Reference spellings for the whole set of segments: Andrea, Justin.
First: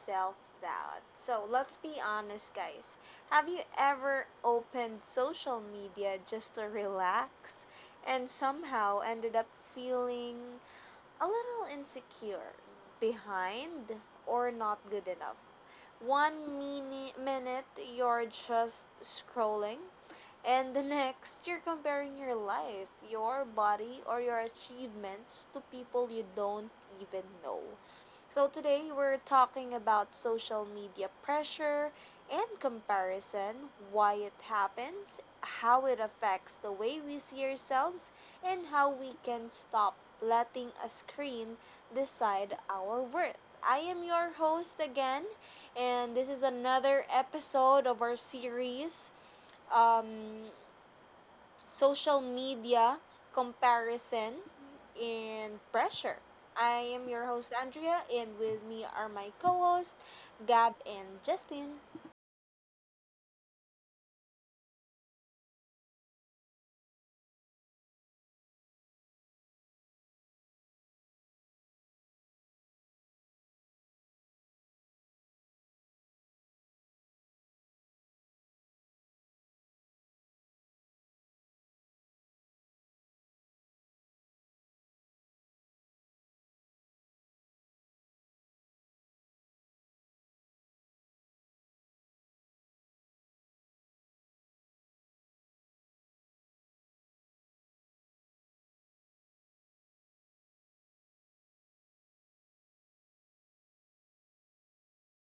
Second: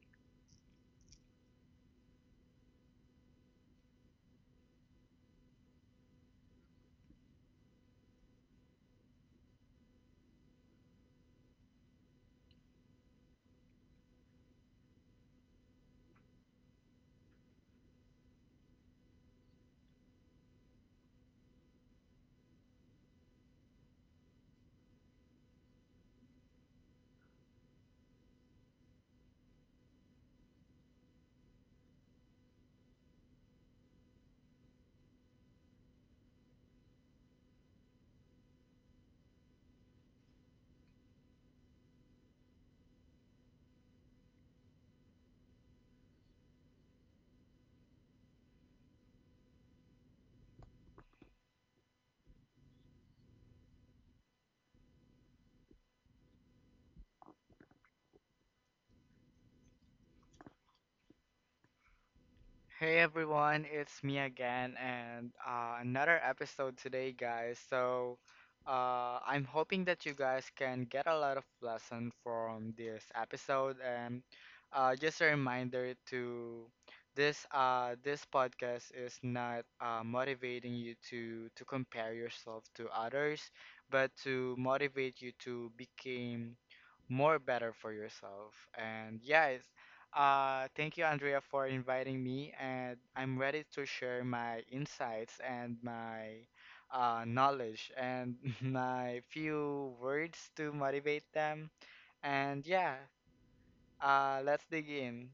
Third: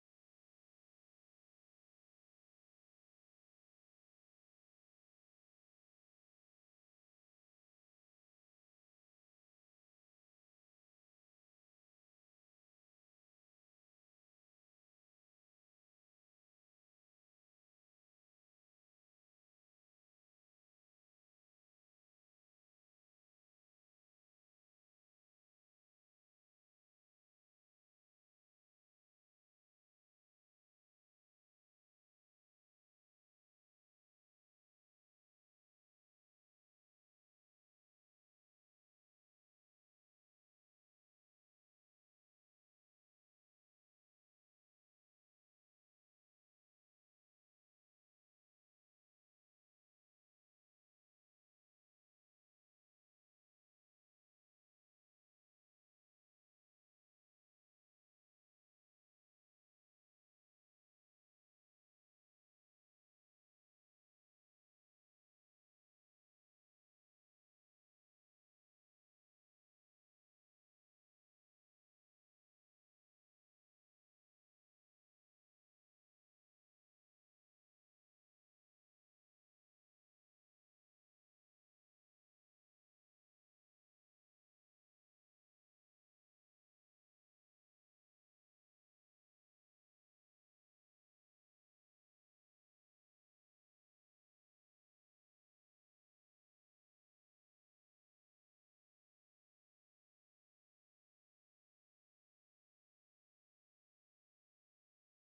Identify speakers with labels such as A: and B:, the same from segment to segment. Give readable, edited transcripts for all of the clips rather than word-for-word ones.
A: Self Doubt. So, let's be honest, guys. Have you ever opened social media just to relax and somehow ended up feeling a little insecure, behind, or not good enough? One minute you're just scrolling, and the next, you're comparing your life, your body, or your achievements to people you don't even know. So, today we're talking about social media pressure and comparison, why it happens, how it affects the way we see ourselves, and how we can stop letting a screen decide our worth. I am your host again, and this is another episode of our series. Um, Social media, comparison, and pressure. I am your host, Andrea, and with me are my co hosts Gab and Justin.
B: Hey everyone, it's me again, and another episode today, guys. So, I'm hoping that you guys can get a lot of lesson from this episode, and just a reminder to this this podcast is not motivating you to compare yourself to others, but to motivate you to become more better for yourself. And yeah, thank you, Andrea, for inviting me, and I'm ready to share my insights and my knowledge and my few words to motivate them. And yeah, let's dig in.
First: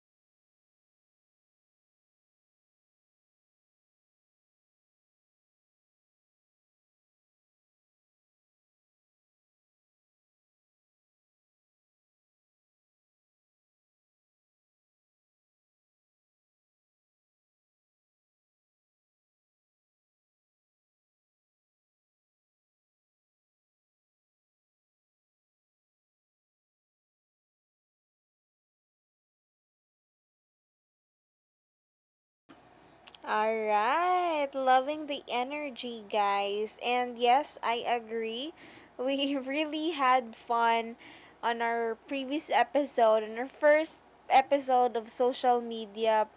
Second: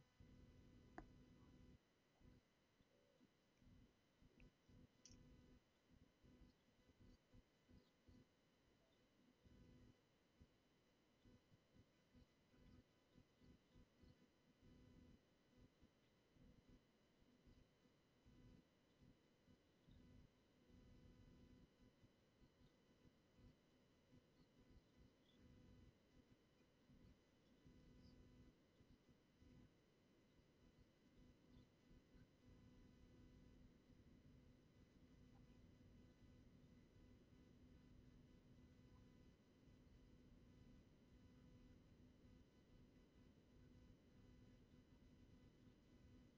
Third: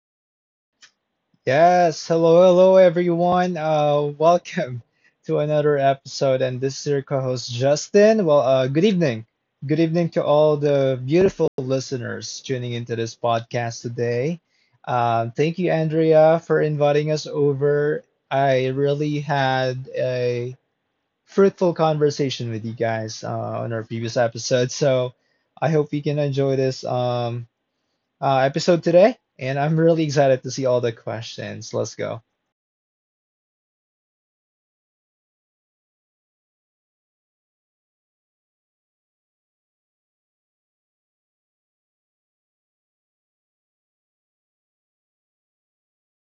C: Yes, hello, hello everyone. Welcome to another episode, and this is your co-host Justin. Well, good evening to all the beautiful listeners tuning into this podcast today. Thank you, Andrea, for inviting us over. I really had a fruitful conversation with you guys on our previous episode, so I hope you can enjoy this episode today. And I'm really excited to see all the questions. Let's go.
A: All right, loving the energy, guys. And yes, I agree. We really had fun on our previous episode, on our first episode of social media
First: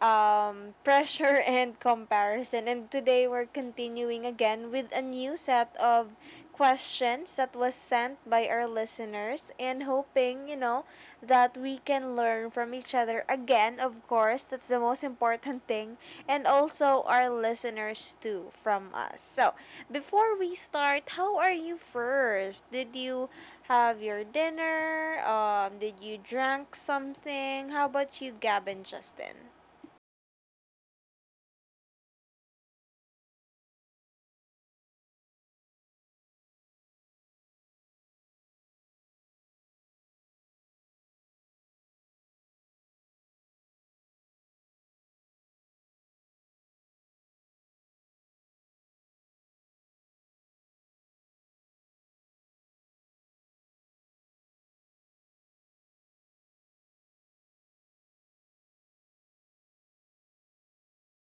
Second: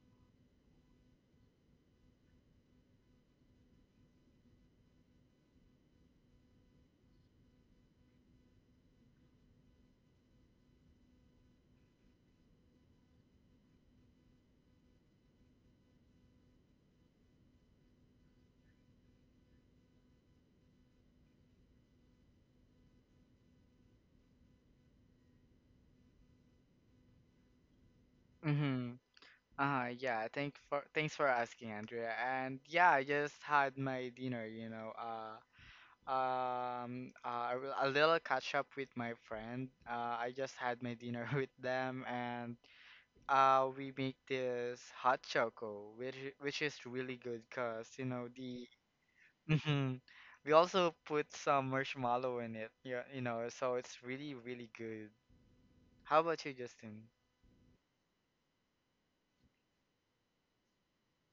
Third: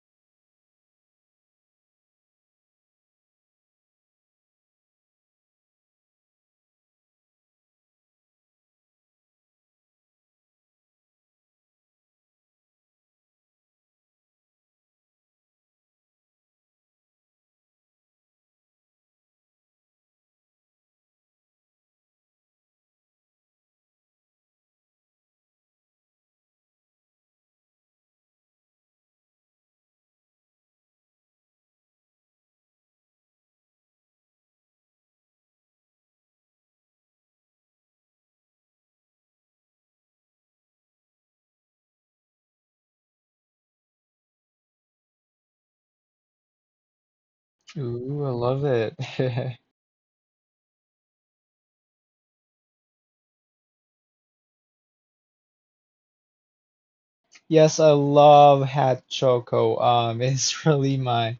A: pressure and comparison. And today we're continuing again with a new set of questions that was sent by our listeners and hoping, that we can learn from each other again, of course. That's the most important thing. And also our listeners too from us. So, before we start, how are you first? Did you have your dinner? Did you drink something? How about you, Gab and
B: Mm-hmm.
A: Justin?
B: Yeah, thanks for asking, Andrea. And yeah, I just had my dinner, you know, a little catch up with my friend. I just had my dinner with them and. We make this hot choco, which is really good, cause you
C: Ooh,
B: know
C: I love
B: the.
C: it.
B: Mhm. We also put some marshmallow in it. Yeah, you know, so it's really good. How about you, Justin?
C: Yes, I love hot choco. It's really my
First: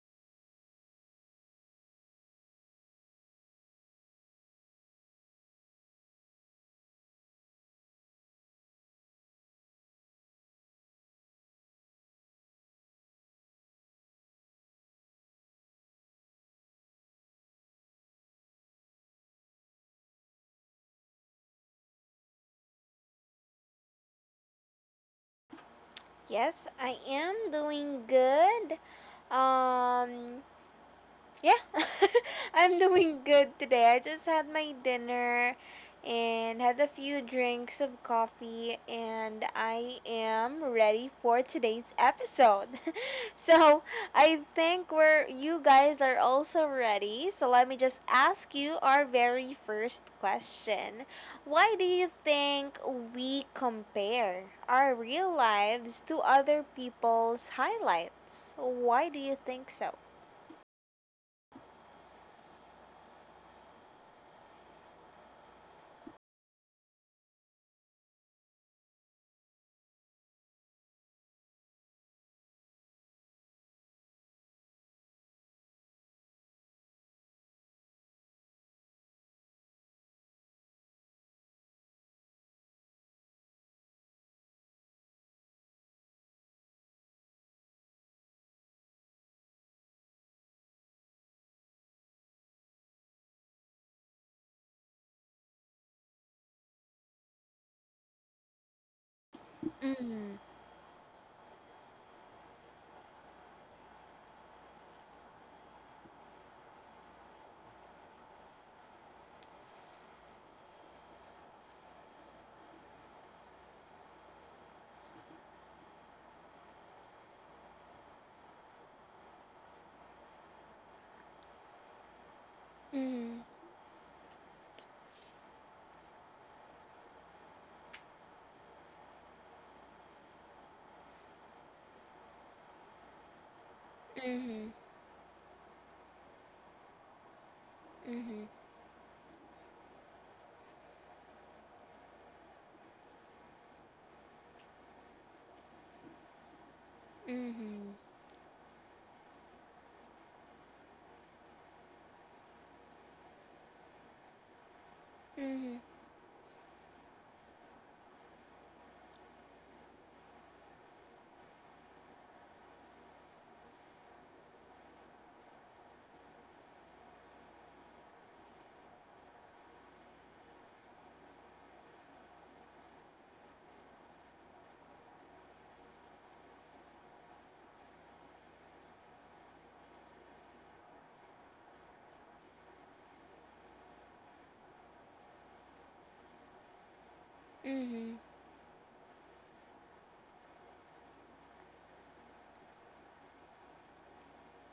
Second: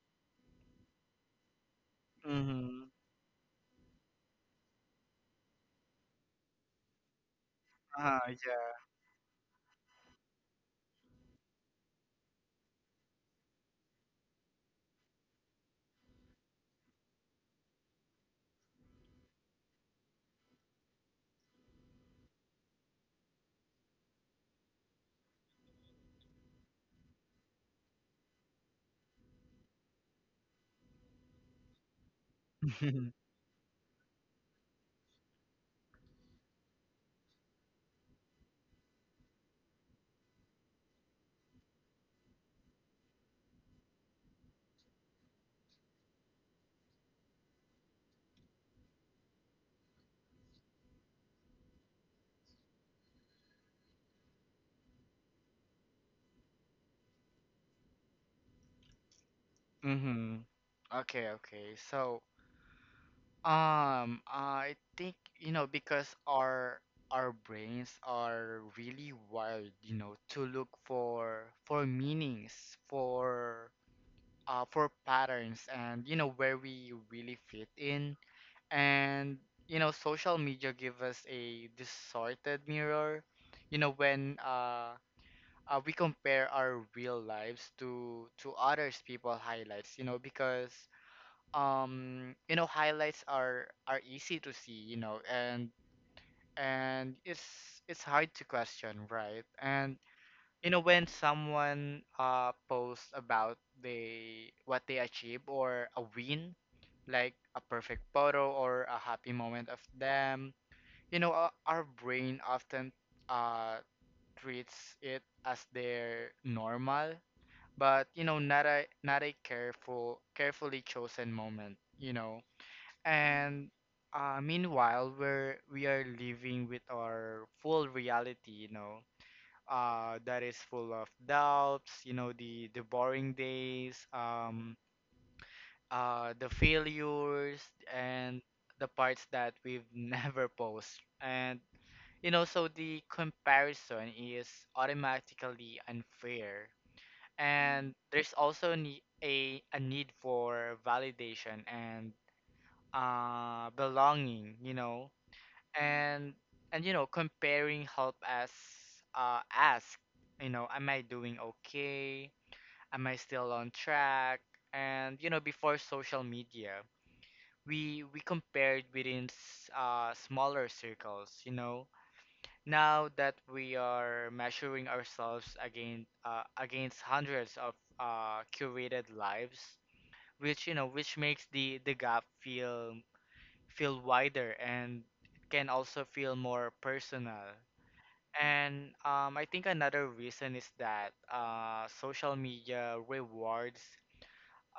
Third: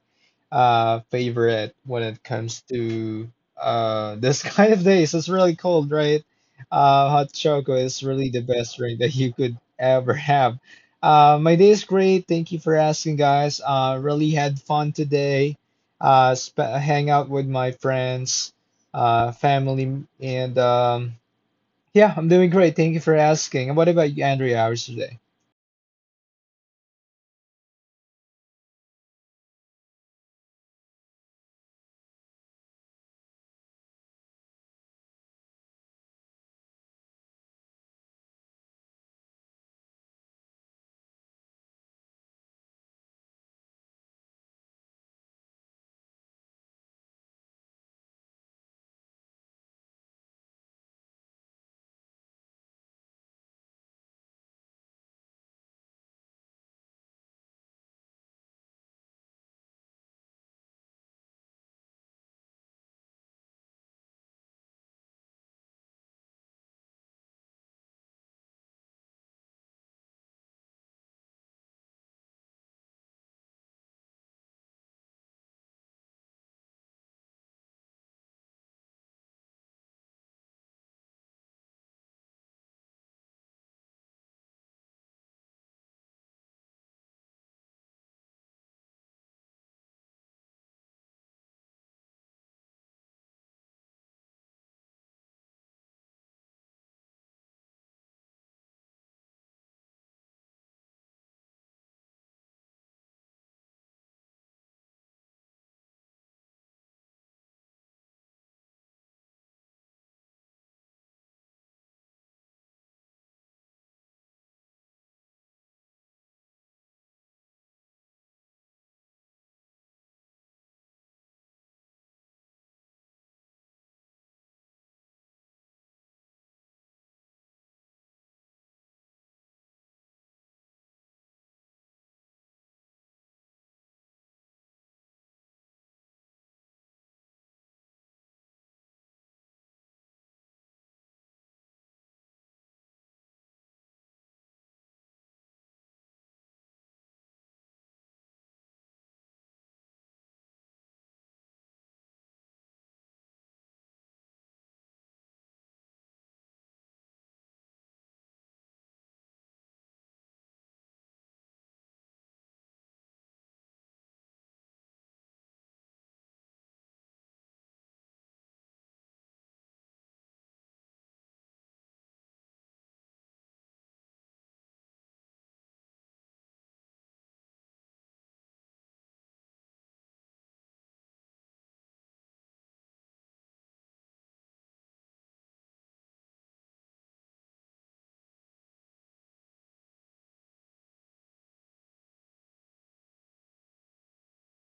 C: favorite when it comes
B: Mm-hmm.
C: to this kind of days. It's really cold, right? Hot choco is really the best
B: Yeah.
C: drink that you could ever have. My day is great. Thank you for asking, guys. Really had fun today. Sp hang out with my friends, family, and. Yeah, I'm doing great. Thank you for asking. And what about you, Andrea? How's your day?
A: Yes, I am doing good. Um, Yeah, I'm doing good today. I just had my dinner and had a few drinks of coffee, and I am ready for today's episode. So, I think we're you guys are also ready. So, let me just ask you our very first question. Why do you think we compare our real lives to other people's highlights? Why do you think so?
B: Mm-hmm. Okay, okay. So, I think, you know, because our brains are really wired, you know, to look for meanings, for patterns, and you know where we really fit in, and you know social media give us a distorted mirror, you know, when we compare our real lives to others people highlights, you know, because you know highlights are easy to see, you know, and and it's it's hard to question, right? And
A: Mm.
B: you know when someone posts about they what they achieve or a win, like a perfect photo or a happy moment of them, you know, our brain often uh treats it as their normal, but you know, not a carefully chosen moment, you know.
A: Mhm.
B: And meanwhile, we are living with our full reality, you know, that is full of doubts, you know, the boring days,
A: Mhm.
B: the failures, and
A: Mhm.
B: the parts that we've never post. And you know, so the comparison is automatically unfair. And
A: Mhm.
B: there's also ne a need for validation and belonging, you know.
A: Mhm.
B: And and you know comparing help us ask, you know, am I doing okay, am I still on track? And you know, before social media, we compared within smaller circles, you know. Now that we are measuring ourselves against against hundreds of curated lives, which which makes the gap feel wider, and can also feel more personal.
A: Mhm.
B: And I think another reason is that social media rewards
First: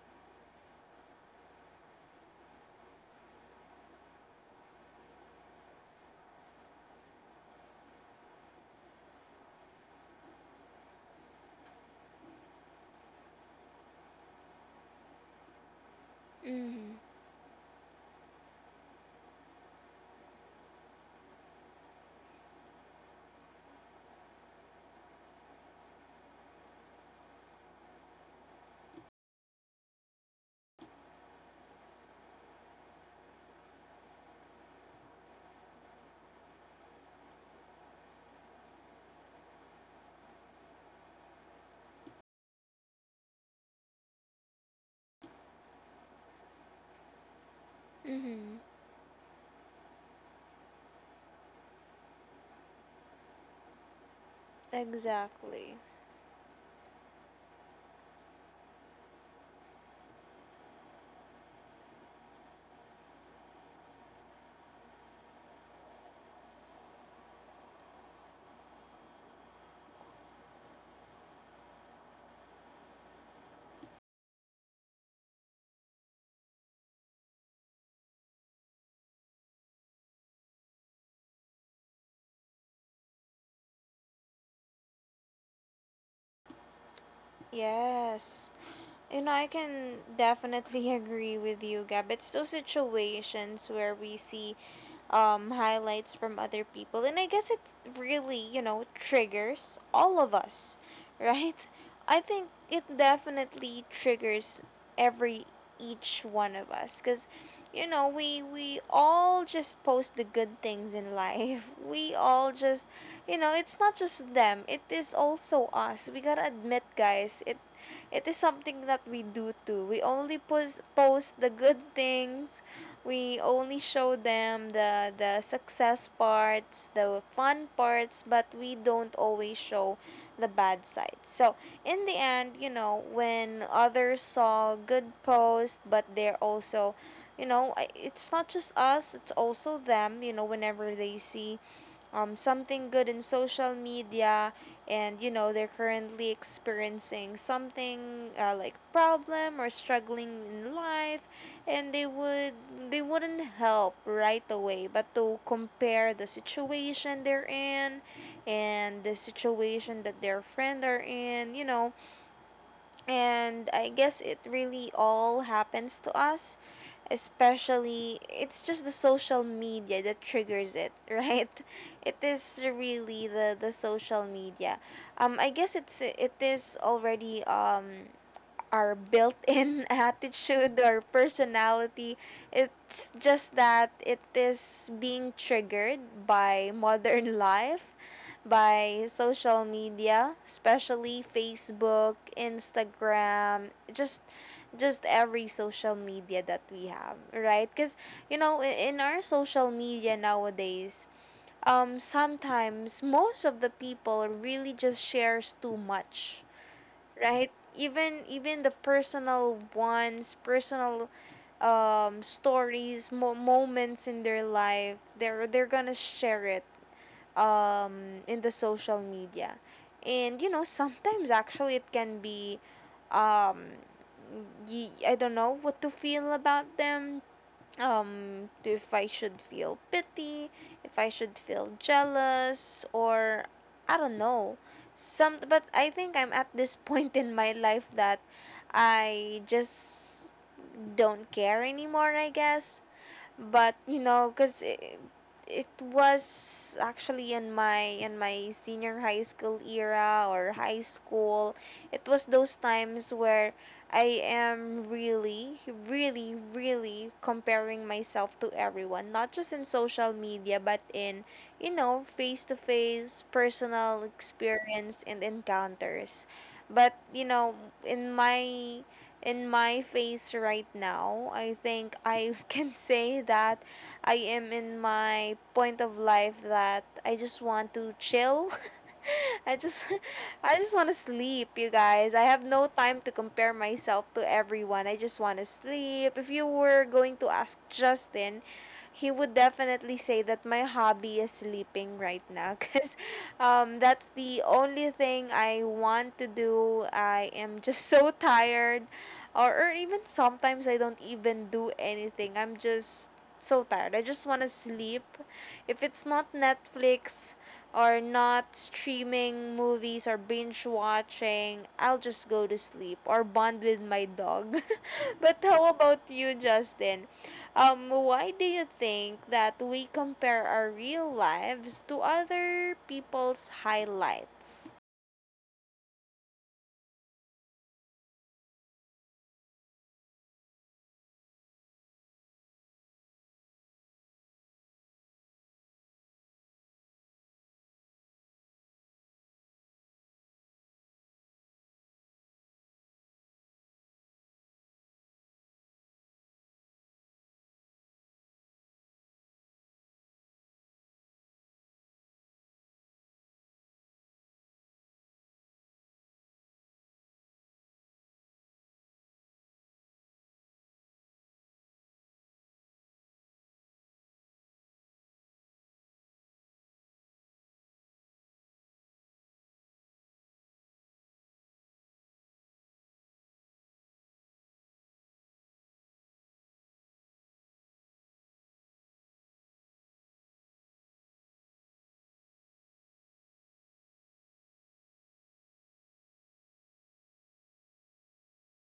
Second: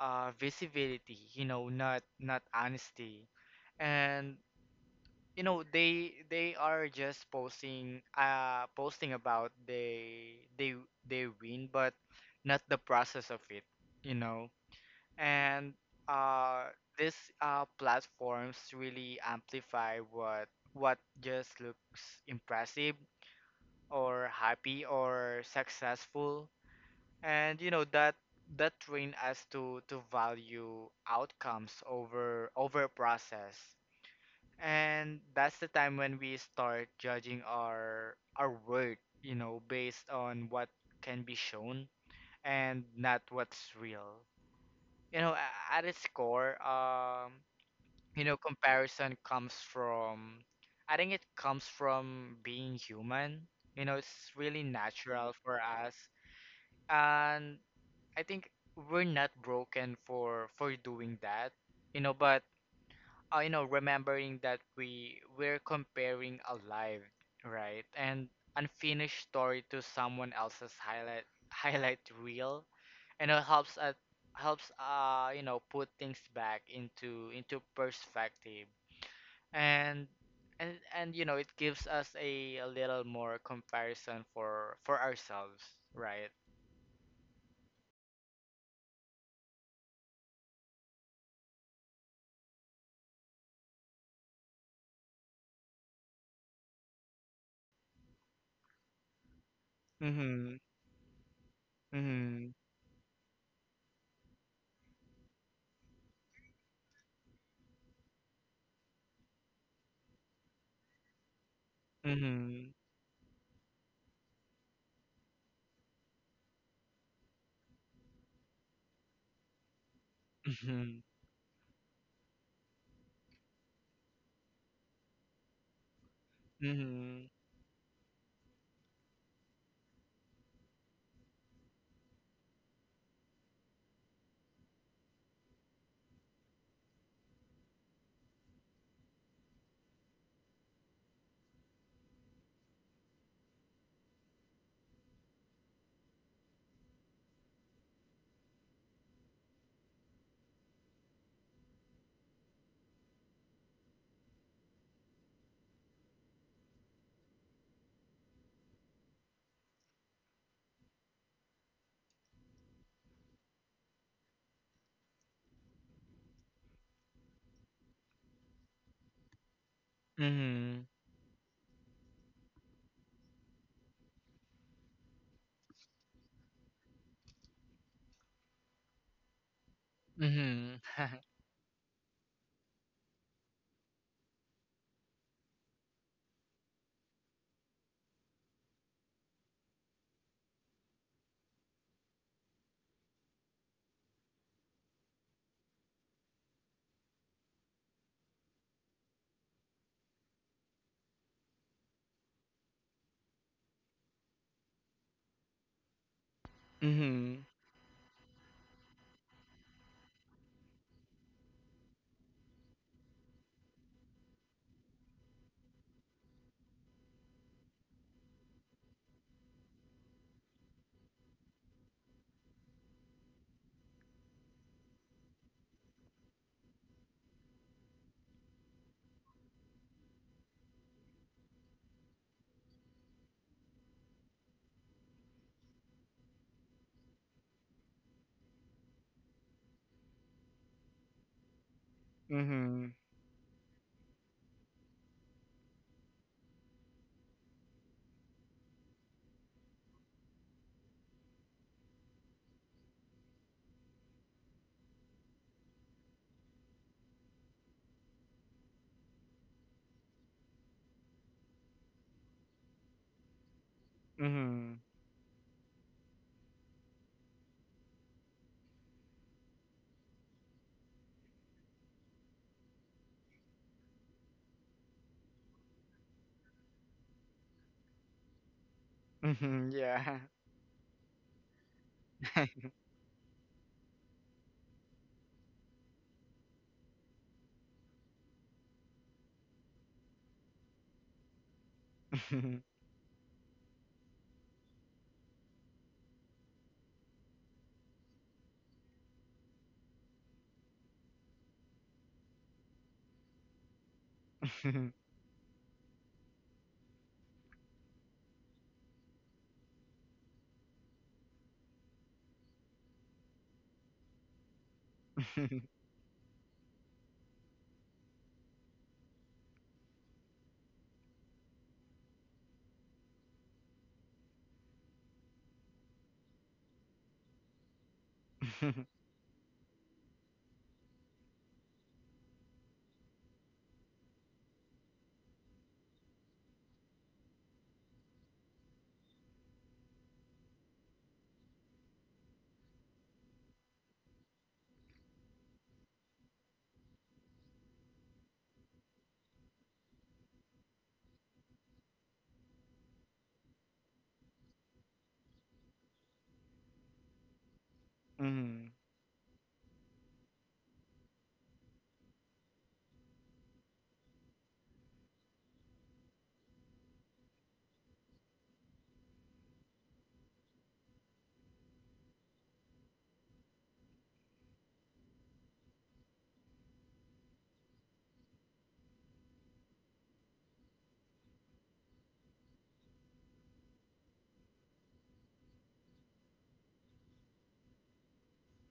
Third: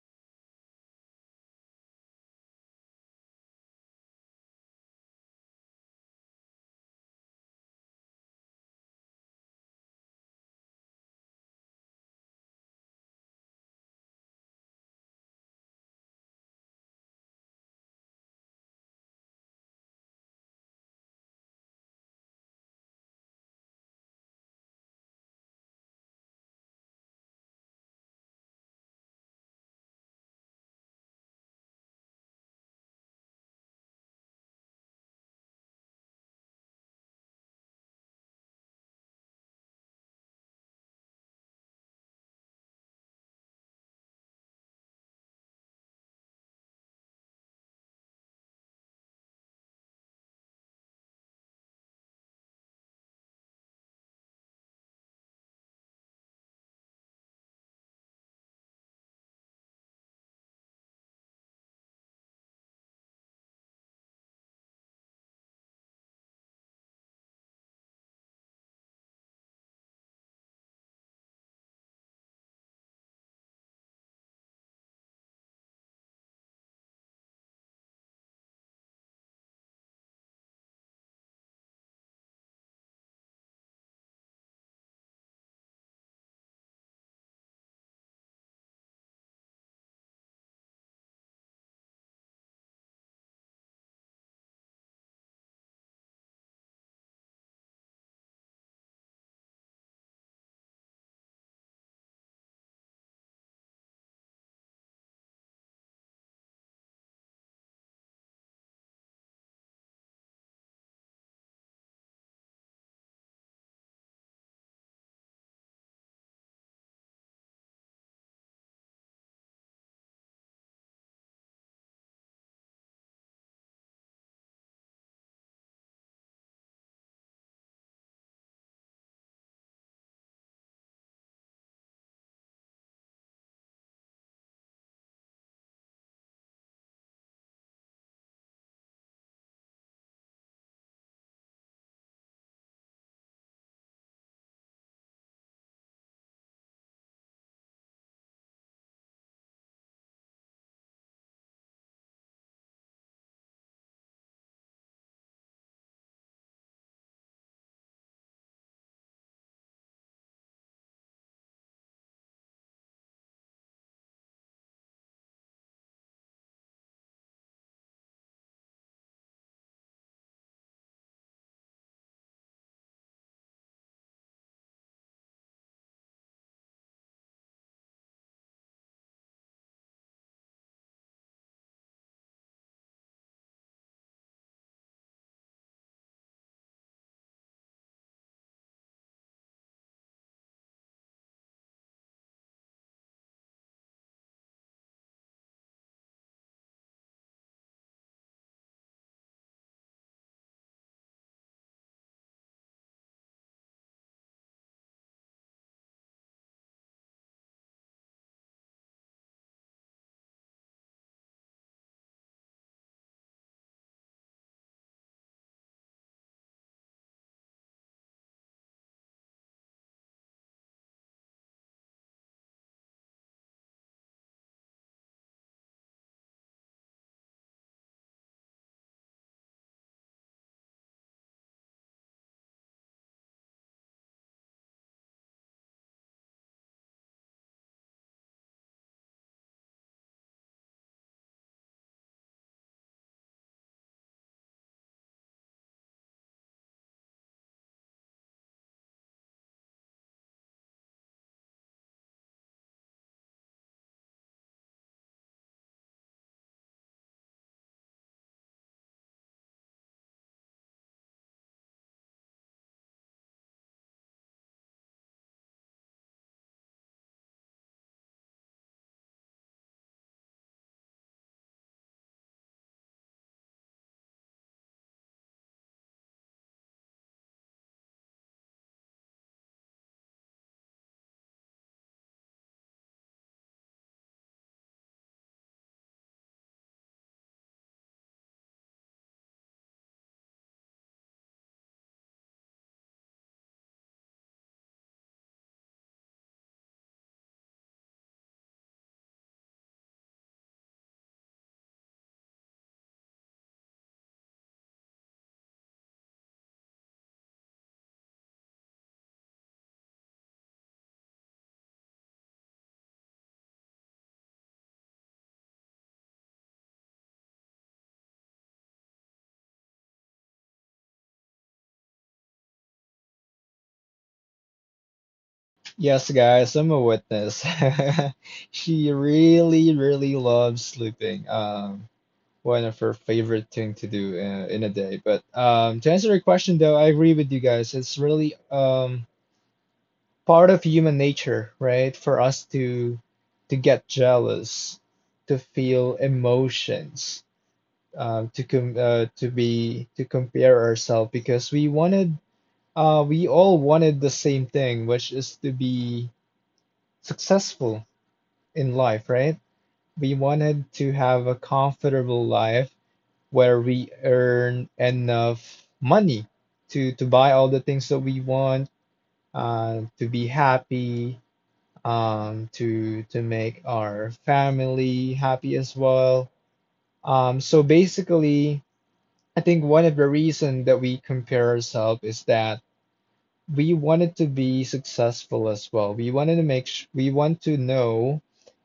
B: visibility, you know, not honesty. And you know, they are just posting posting about they win, but not the process of it, you know. And uh,
A: Mhm.
B: these platforms really amplify what just looks impressive or happy or successful. And you know that train us to value outcomes over process. And that's the time when we start judging our worth, you know, based on what can be shown and not what's real. You know, at its core, you know
A: Mhm.
B: comparison comes from, I think it comes from being human, you know. It's really natural for
A: Exactly.
B: us. And I think we're not broken for doing that, you know. But you know, remembering that we're comparing a live, right, and unfinished story to someone else's highlight highlight reel, and it helps us, helps you know, put things back into perspective. And and and you know, it gives us a little more comparison for ourselves, right?
A: Yes. You know, I can definitely agree with you, Gab. It's those situations where we see highlights from other people. And I guess it really, triggers all of
B: Mm-hmm.
A: us, right? I think
B: Mm-hmm.
A: it definitely triggers every each one of us, because we all just post the good things in life. We all
B: Mm-hmm.
A: just it's not just them, it is also us. We gotta admit, guys, it is something that we do too. We only post the good things, we only show them the success parts, the
B: Mm-hmm.
A: fun parts, but we don't always show the bad side. So in the end, when others saw good posts, but they're also it's not just us, it's also them, whenever they see something good in social media, and they're currently experiencing something like problem or struggling in life, and they wouldn't help right away, but to compare the situation they're in and the situation that their friend are in. And I guess it really all happens to us. Especially, it's just the social media that triggers
B: Mm-hmm.
A: it, right? It is really the social media. I guess it is already our built-in
B: Mm-hmm.
A: attitude or
B: Mm-hmm.
A: personality. It's just that it is being triggered by modern life, by social media, especially Facebook, Instagram, just every social media that we have, right? Cuz in our social media nowadays, sometimes most of the people really just shares too much,
B: Mm-hmm.
A: right? Even the personal ones, personal stories, moments in their life, they're gonna share it in the social media. And you know sometimes actually it can be, um I don't know what to feel about them. If I should feel pity, if I should feel jealous, or I don't know. Some But I think I'm at this point in my life that I just don't care anymore, I guess
B: Mm-hmm.
A: but you know because it was actually in my senior high school era or high school. It was those times where I am really really really comparing myself to everyone, not just in social media but in face to face personal
B: Mm-hmm.
A: experience and encounters. But in my face right now, I think I can say that I am in my point of life that I just want to chill. I
B: Mm-hmm.
A: just
B: Yeah.
A: I just want to sleep, you guys. I have no time to compare myself to everyone. I just want to sleep. If you were going to ask Justin, he would definitely say that my hobby is sleeping right
B: Mm-hmm.
A: now because that's the only thing I want to do. I am just so tired, or even sometimes I don't even do anything. I'm just so tired. I just want to sleep. If it's not Netflix, or not streaming movies or binge watching, I'll just go to sleep or bond with my dog. But how about you, Justin? Why do you think that we compare our real lives to other people's highlights?
C: Yes, guys, I'm a witness. She really, really loves sleeping. One of her favorite thing to do in a day. But to answer your question, though, I agree with you guys. It's really part of human nature, right? For us to get jealous, to feel emotions, to compare ourselves because we all wanted the same thing, which is to be successful
B: Mm-hmm.
C: in life, right? We wanted to have a comfortable life where we earn enough money to buy all the things that we want, to be happy, to make our family happy as well. So basically, I think one of the reason that we compare ourselves is that we wanted to be successful as well. We want to know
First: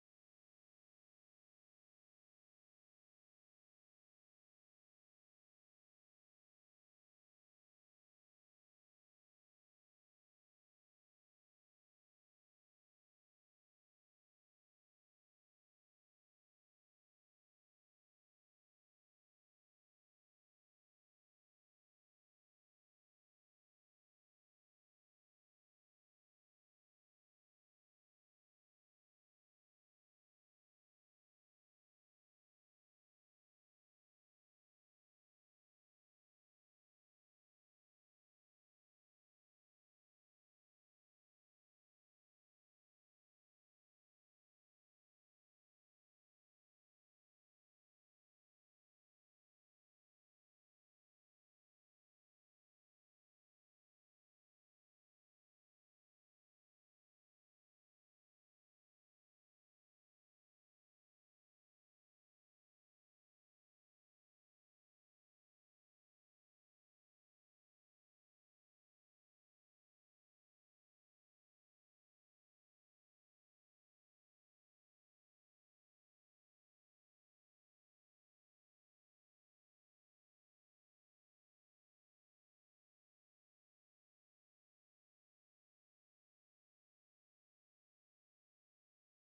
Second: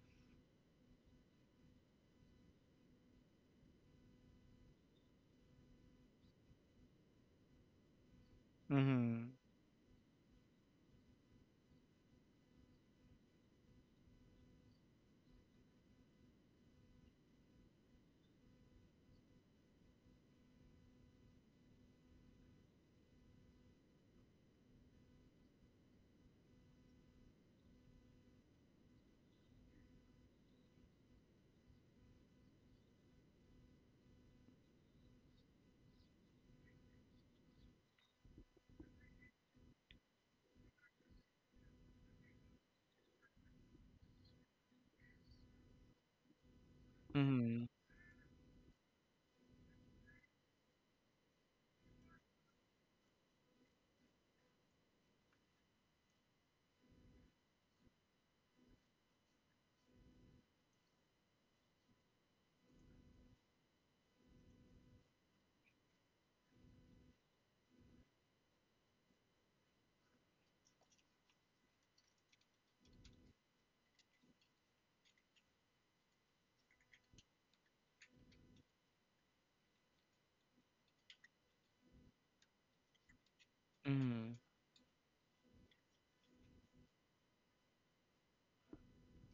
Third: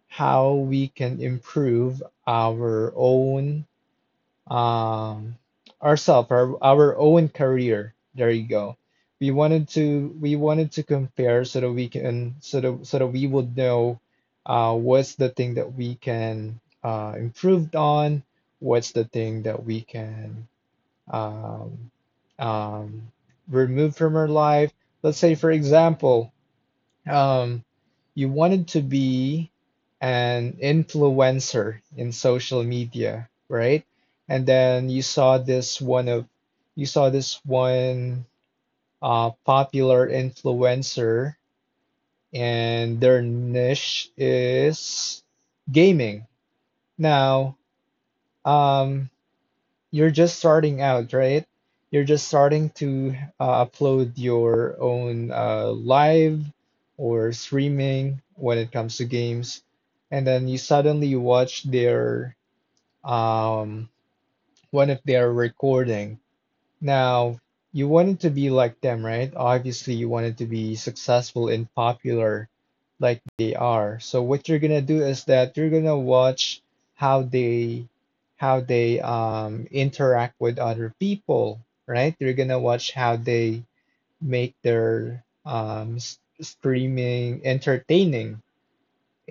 C: how we can improve our own um our own career. There you go.
B: Mm-hmm.
C: We wanted to compare so that so that we would know what's the thing that we can improved on, what's the thing that we can um, um, removed from her life. Let's say, for example, um, you wanted to be an influencer in social media, right? And then you saw this one popular influencer, and their niche is gaming. Now,
B: Mm-hmm.
C: um, you're just starting out, right? You're just starting to upload your own live or streaming when it comes to games, and then you suddenly watch their um, one of their recording, now, you wanted to be like them, right? Obviously, you wanted to be successful and popular like they are. So what you're gonna do is that you're gonna watch how they how they interact with other people, right? You're gonna watch how they
B: Mm-hmm.
C: make their streaming entertaining.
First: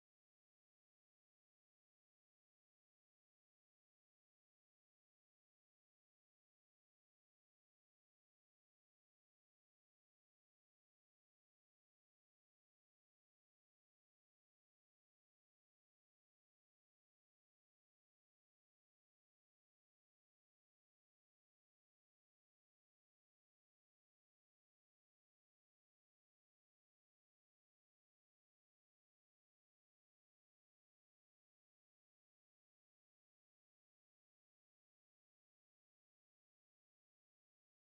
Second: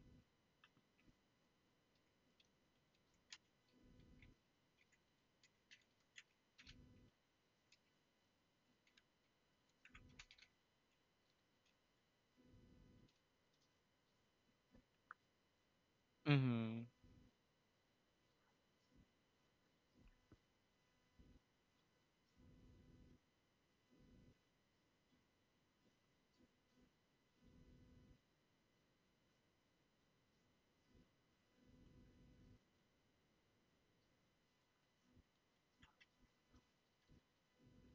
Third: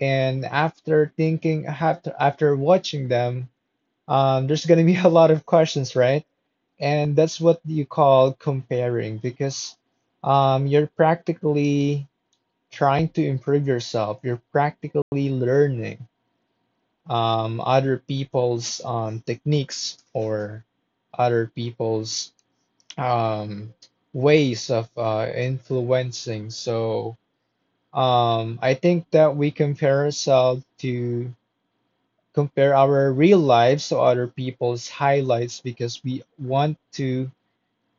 C: And after thinking after after watching them, there's gonna be a lot of questions, right? And that's what you call comparing because you're practically trying to improve yourself. You're practically learning
B: Mm-hmm. Mm-hmm.
C: other people's techniques or other people's um, ways of influencing. So I think that we compare ourselves to compare our real lives to other people's highlights because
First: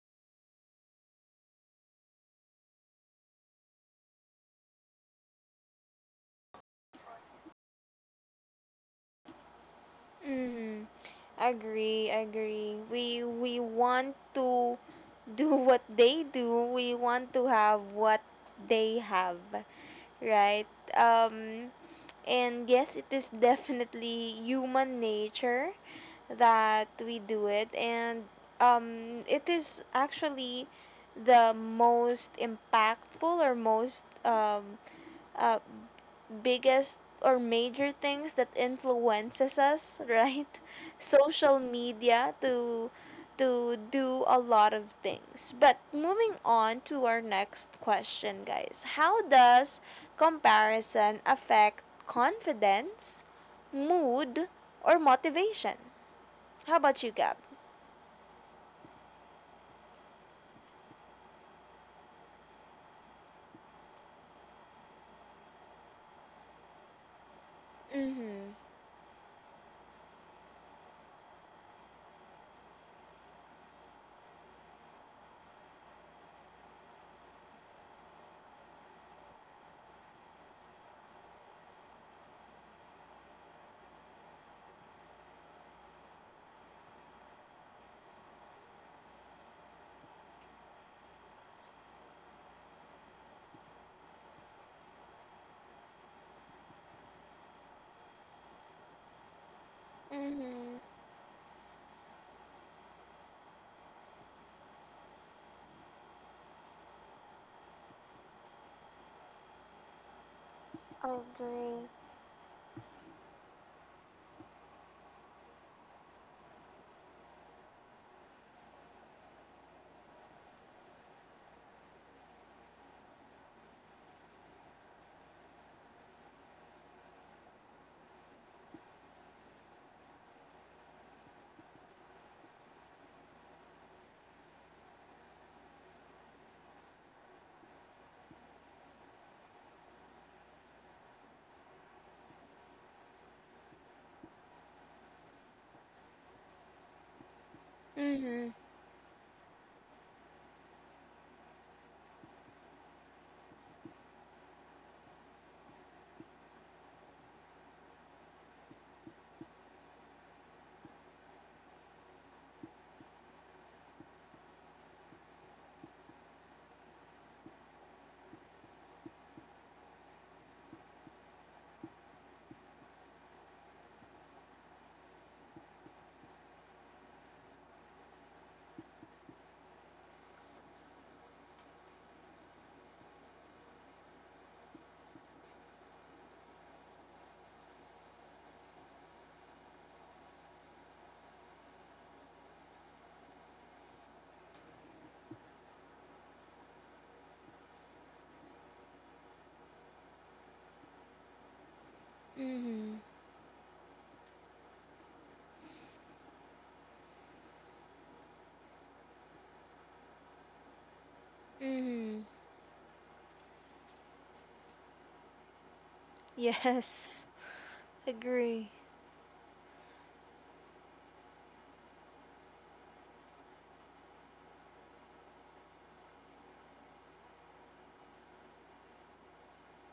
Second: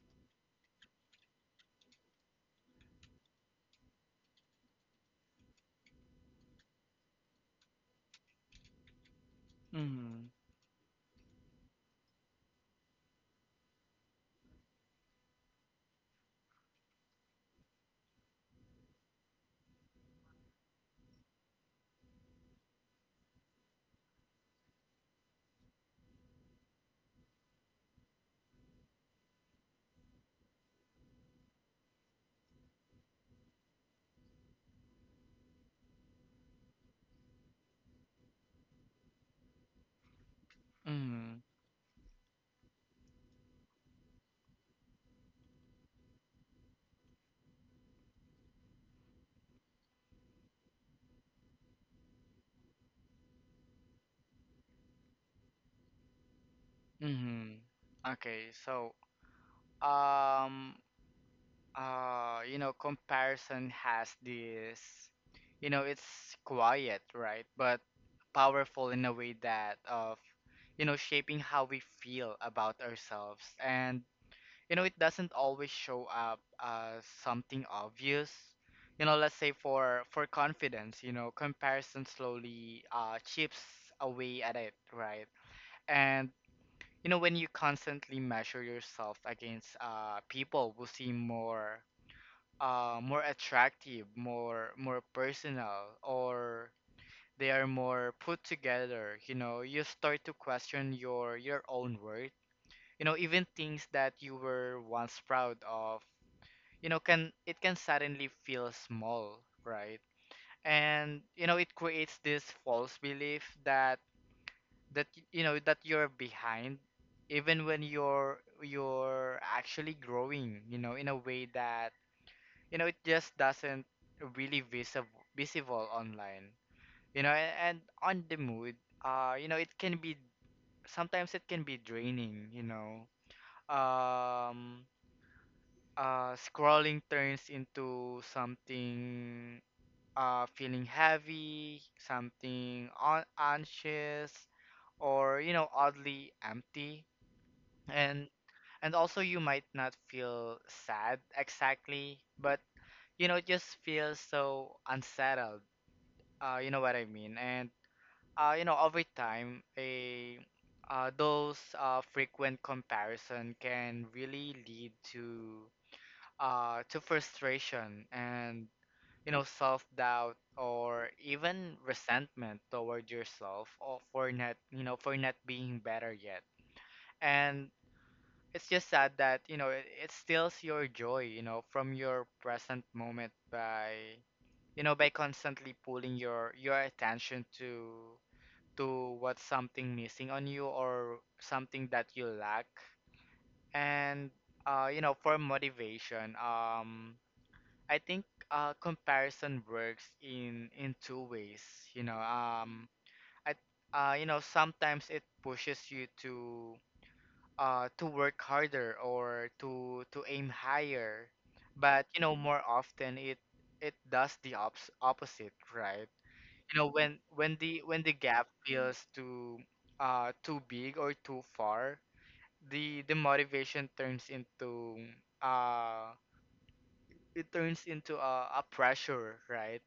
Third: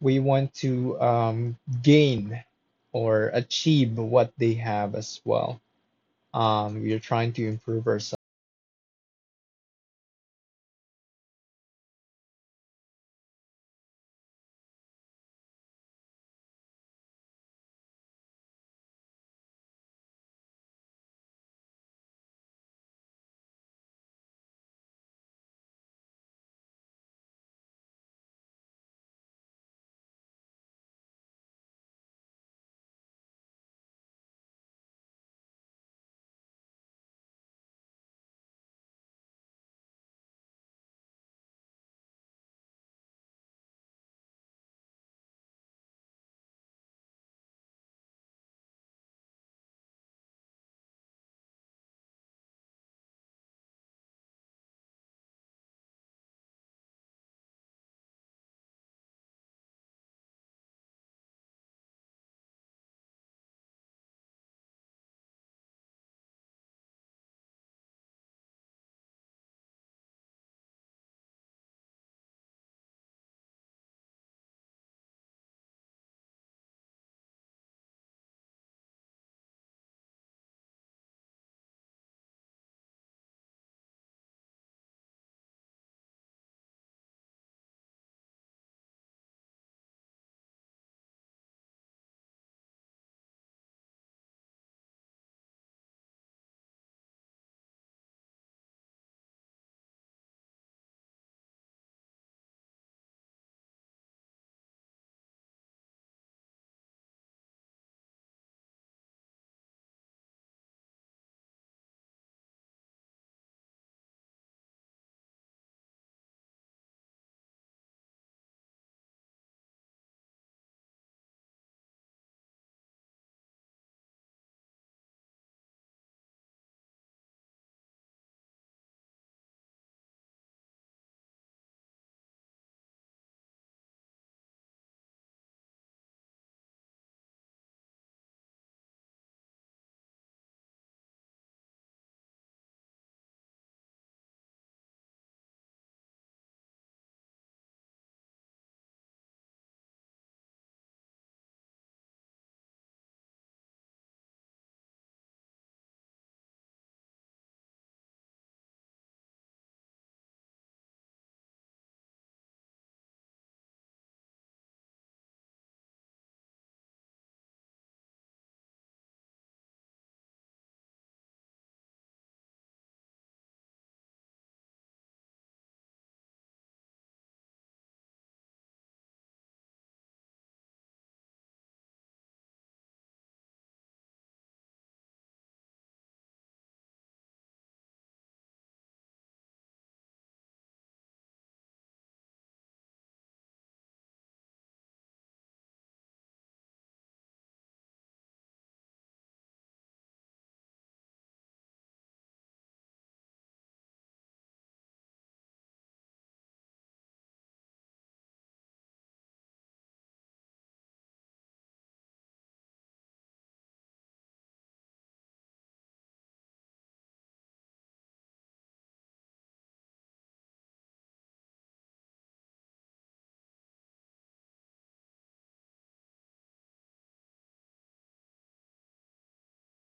C: we want to gain or achieve what they have as well. We are trying to improve ourselves.
A: Mm-hmm. Agree, agree. We want to do what they do. We want to have what they have, right? And yes, it is definitely human nature that we do it, and it is actually the most impactful or most uh, biggest or major things that influences us, right?
B: Mm-hmm.
A: Social media to do a lot of things. But moving on to our next question, guys. How does comparison affect confidence, mood, or motivation? How about you, Gab?
B: Mm-hmm. Okay, so um you know, comparison has this, you know, it's quiet, right, but
A: Mhm.
B: powerful in a way that of, you know, shaping how we feel about ourselves. And you know, it doesn't always show up as something obvious. You know, let's say for confidence, you know, comparison slowly chips away at it, right? And you know, when you constantly measure yourself against people who seem more, more attractive, more personal, or they are more put together. You know, you start to
A: Mhm.
B: question your own worth. You know, even things that you were once proud of, you know, can it can suddenly feel small, right? And you know, it
A: Agree.
B: creates this false belief that you know that you're behind, even when you're actually growing. You know, in a way that you know it just doesn't really visible online, you know. And on the mood, you know, it can be, sometimes it can be draining, you know. um Scrolling turns into something, feeling heavy, something on anxious, or you know, oddly empty. and
A: Mhm.
B: and also, you might not feel sad exactly, but you know, it just feels so unsettled. You know what I mean. And you know, over time, a those frequent comparison can really lead to frustration and, you know, self-doubt, or even resentment toward yourself or for not, you know, for not being better yet. And it's just sad that you know it steals your joy, you know, from your present moment by, you know, by constantly pulling your attention to what's something missing on you or something that you lack. And you know, for motivation, I think comparison works in two ways. You know,
A: Mhm.
B: I you know, sometimes it pushes you to, to work harder or to aim higher, but
A: Mhm.
B: you know, more often it does the ops opposite, right? You know,
A: Yes.
B: when when the gap
A: Agree.
B: feels too, too big or too far, the motivation turns into, uh it turns into a pressure, right?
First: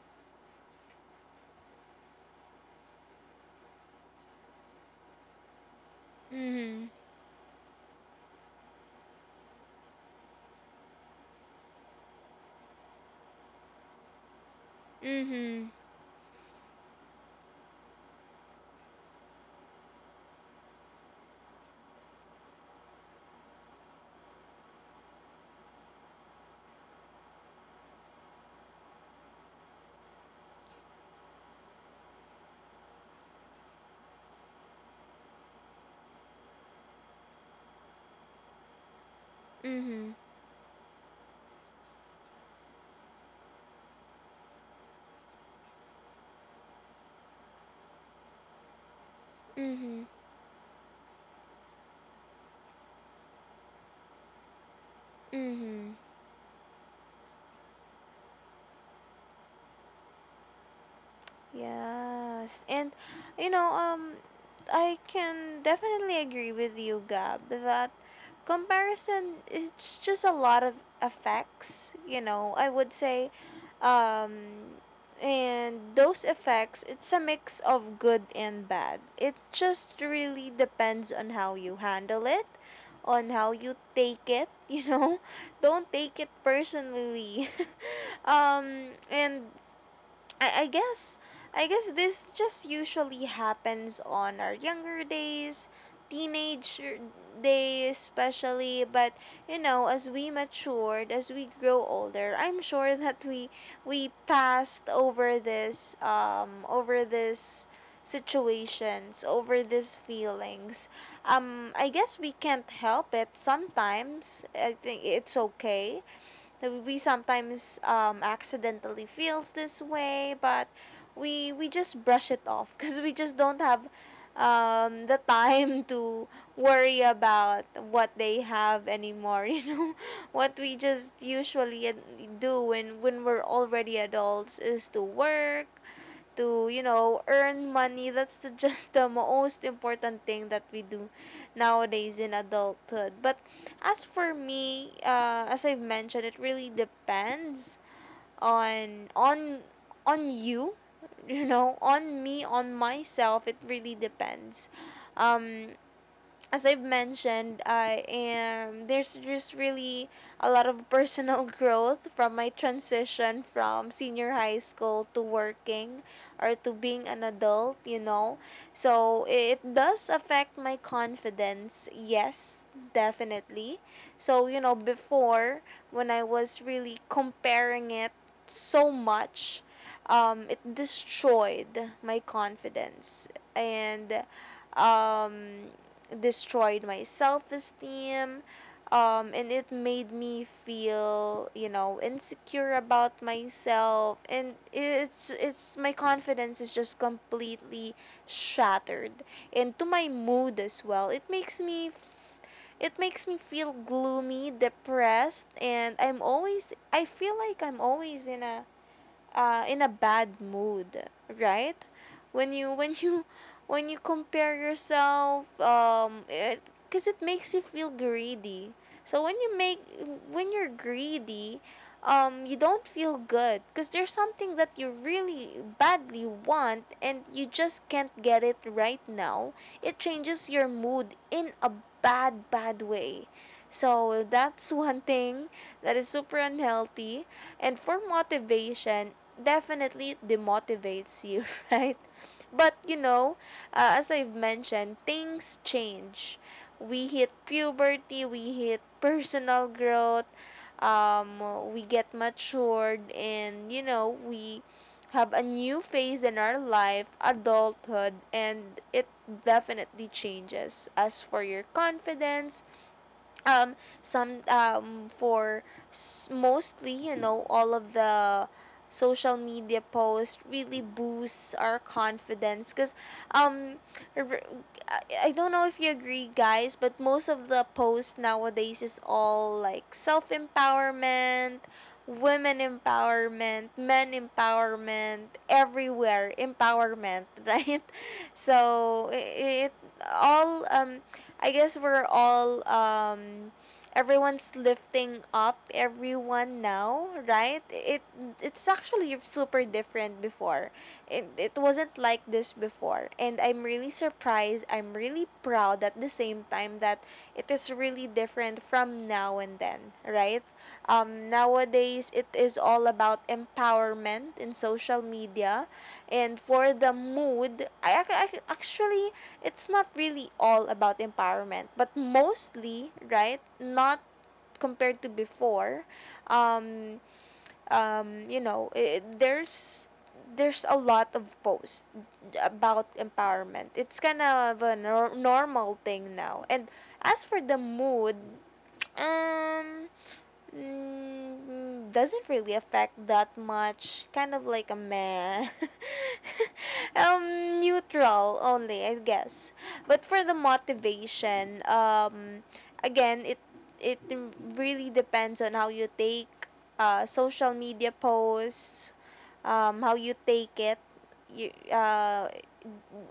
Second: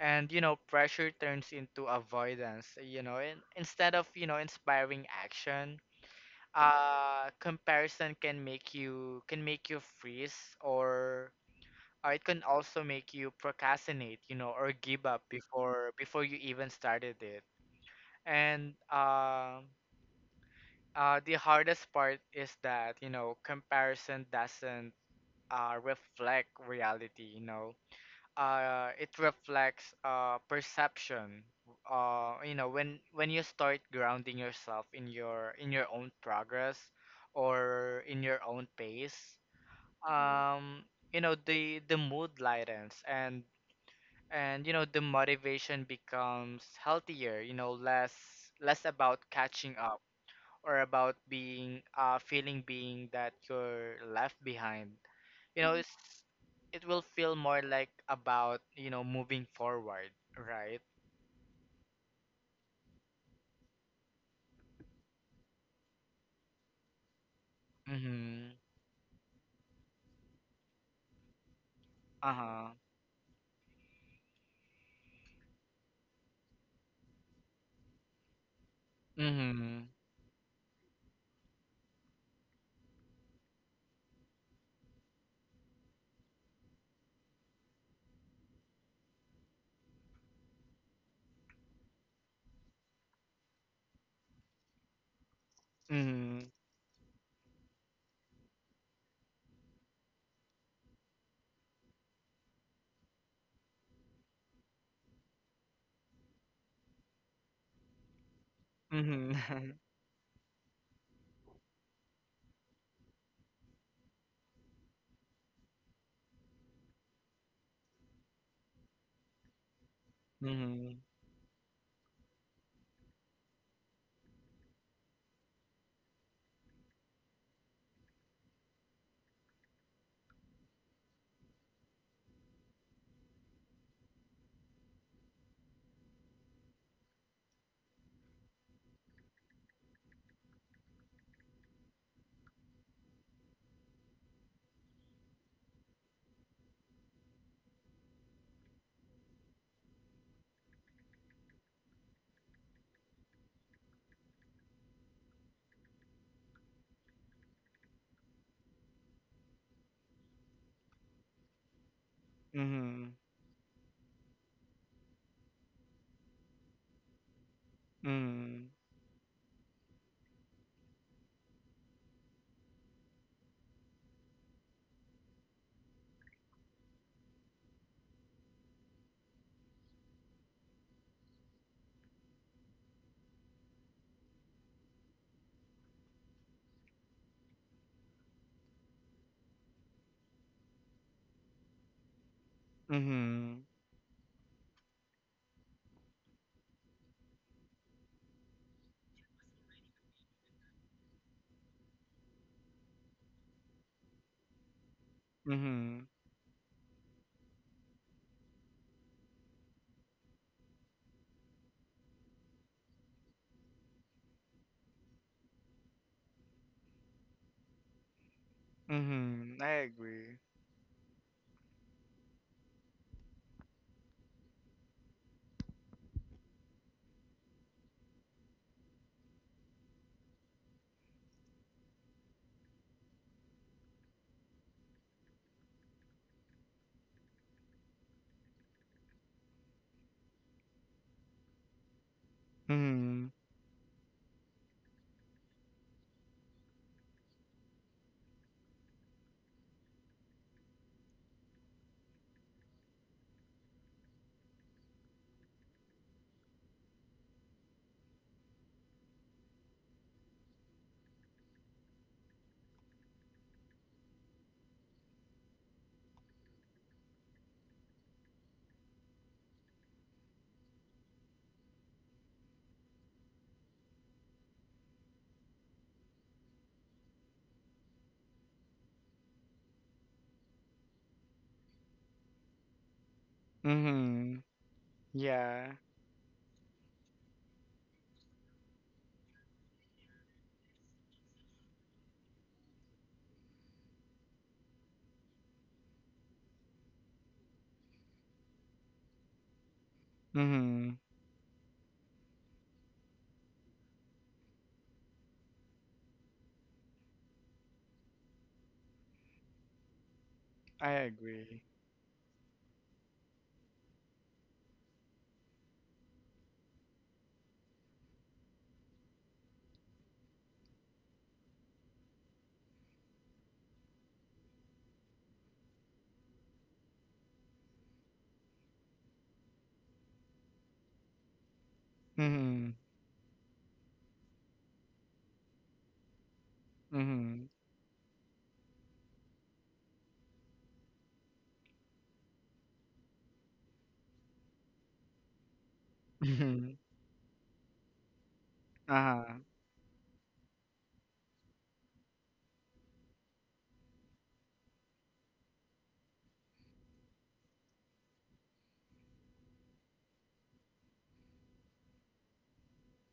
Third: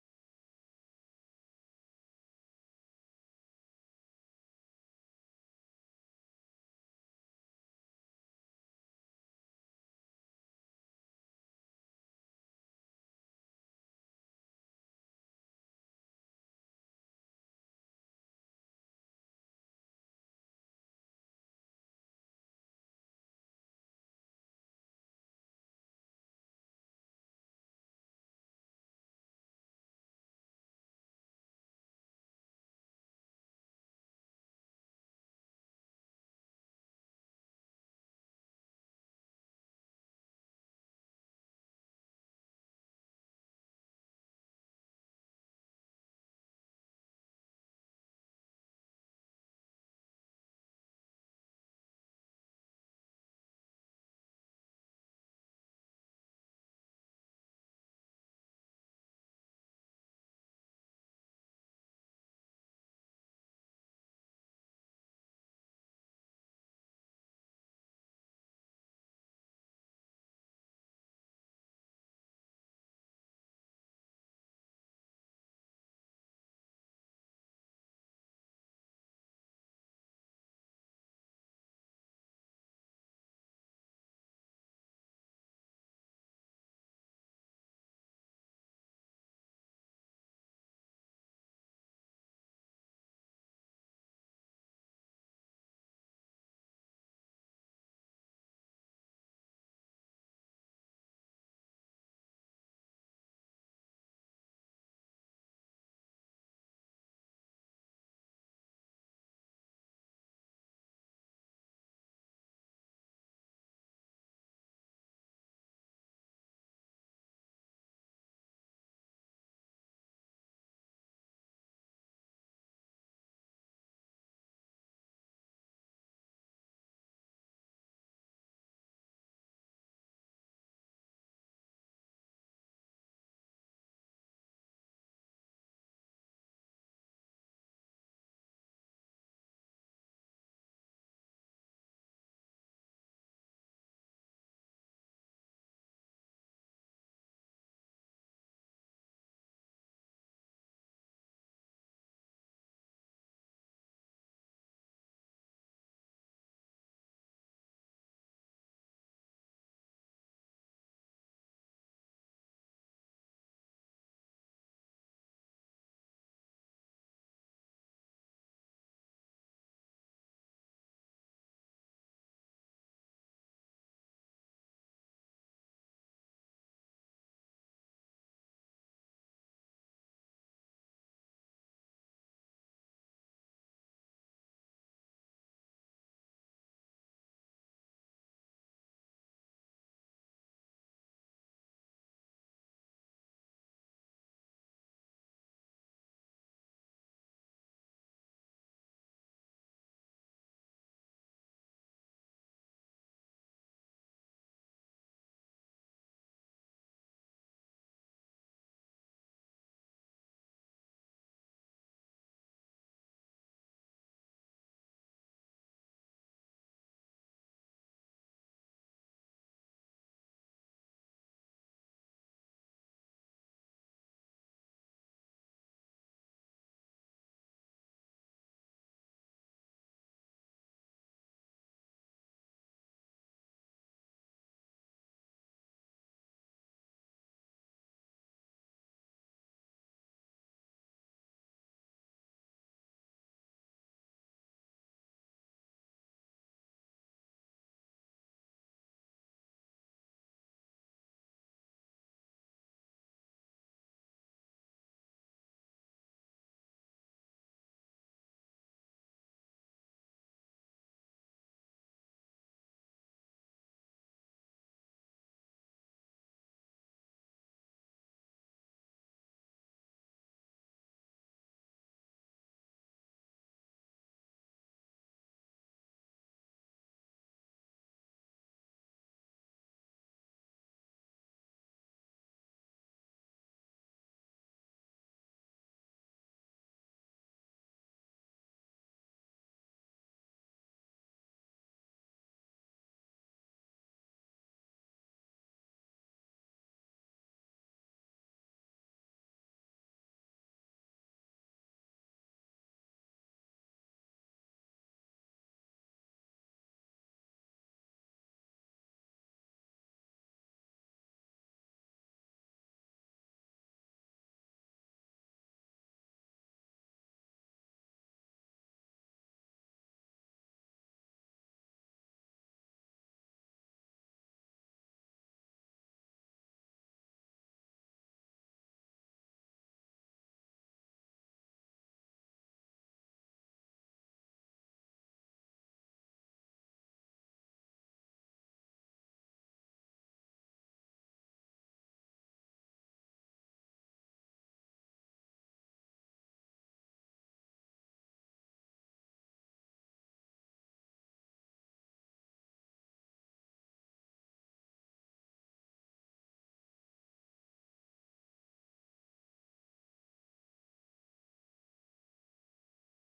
B: And you know, pressure turns into avoidance, you know. And instead of, you know, inspiring action,
A: Mhm.
B: comparison can make you freeze, or or it can also make you procrastinate, you know, or give up
A: Mm-hmm.
B: before you even started it. And the hardest part is that, you know, comparison doesn't reflect reality, you know. It reflects perception. You know, when you start grounding yourself in your own progress, or in your own pace,
A: Mm-hmm.
B: um, you know, the mood lightens. And you know, the motivation becomes healthier, you know, less, less about catching up
A: Mm-hmm.
B: or about being feeling being that you're left behind. You know,
A: Mm-hmm.
B: it's, it will feel more like about, you know, moving forward, right?
A: Yes. And you know, um I can definitely agree with you, Gab, that
B: Mm-hmm.
A: comparison, it's just a lot of effects. I
B: Uh-huh.
A: would say um and those effects, it's a mix of good and bad. It
B: Mm-hmm.
A: just really depends on how you handle it, on how you take it, you know. Don't take it personally. And I guess I guess this just usually happens on our younger days,
B: Mm-hmm.
A: teenage days especially. But as we matured, as we grow older, I'm sure that we passed over this, over this situations, over
B: Mm-hmm.
A: these feelings. I guess we can't help it sometimes. I think it's okay that we sometimes accidentally feels this way, but
B: Mm-hmm.
A: we just brush it off because we just don't have the time to worry about what they have anymore. You know, what we just usually do when we're already adults is to work, to earn money. That's the, just the most important thing that we do nowadays in adulthood. But as for me, as I've mentioned, it really depends on on on you. You know, on me, on myself, it really depends. um as I've mentioned, I am there's just really a lot of personal growth from my
B: Mm-hmm.
A: transition from senior high school to working, or to being an adult. So it does affect my confidence, yes, definitely. So, before when I was really comparing it so much, it destroyed my confidence, and um destroyed my self-esteem, and it made me feel, insecure
B: Mm-hmm.
A: about
B: Mm-hmm.
A: myself, and it's my confidence is just completely shattered. And to my mood as well, it makes me feel gloomy, depressed, and
B: Mm-hmm.
A: I feel like I'm always in a, uh, bad mood, right? When you when you compare yourself, it' because it makes you feel greedy. So
B: Mm-hmm. I agree.
A: when you're greedy, you don't feel good because there's something that you really badly want and you just can't get it right now. It changes your mood in a bad bad way. So that's one thing that is super unhealthy. And for motivation, definitely it demotivates you, right? But
B: Mm-hmm.
A: as I've mentioned, things change. We hit puberty, we hit personal growth, um, we get matured, and, you know, we have a new phase in our life, adulthood, and it definitely changes. As for your confidence, um some um for mostly, all of the social media posts really boosts our confidence because um r- I don't know if you agree, guys, but most of the posts nowadays is all like self-empowerment, women empowerment, men
B: Mm-hmm.
A: empowerment,
B: Yeah.
A: everywhere empowerment, right? So it all, I guess we're all everyone's lifting up everyone now, right? It's actually super different before.
B: Mm-hmm.
A: It wasn't like this before. And I'm really surprised, I'm really proud at the same time that it is really different from now and then, right?
B: I agree.
A: Nowadays, it is all about empowerment in social media. And for the mood, actually, it's not really all about empowerment, but mostly, right? Not compared to before. um it, there's a lot of posts
B: Mm-hmm.
A: about empowerment. It's kind of a normal thing now. And as for
B: Mm-hmm.
A: the mood, um, doesn't really affect that much. Kind of like a meh.
B: Mm-hmm.
A: Neutral only, I
B: Uh-huh.
A: guess. But for the motivation, again, it really depends on how you take, social media posts, how you take it. You,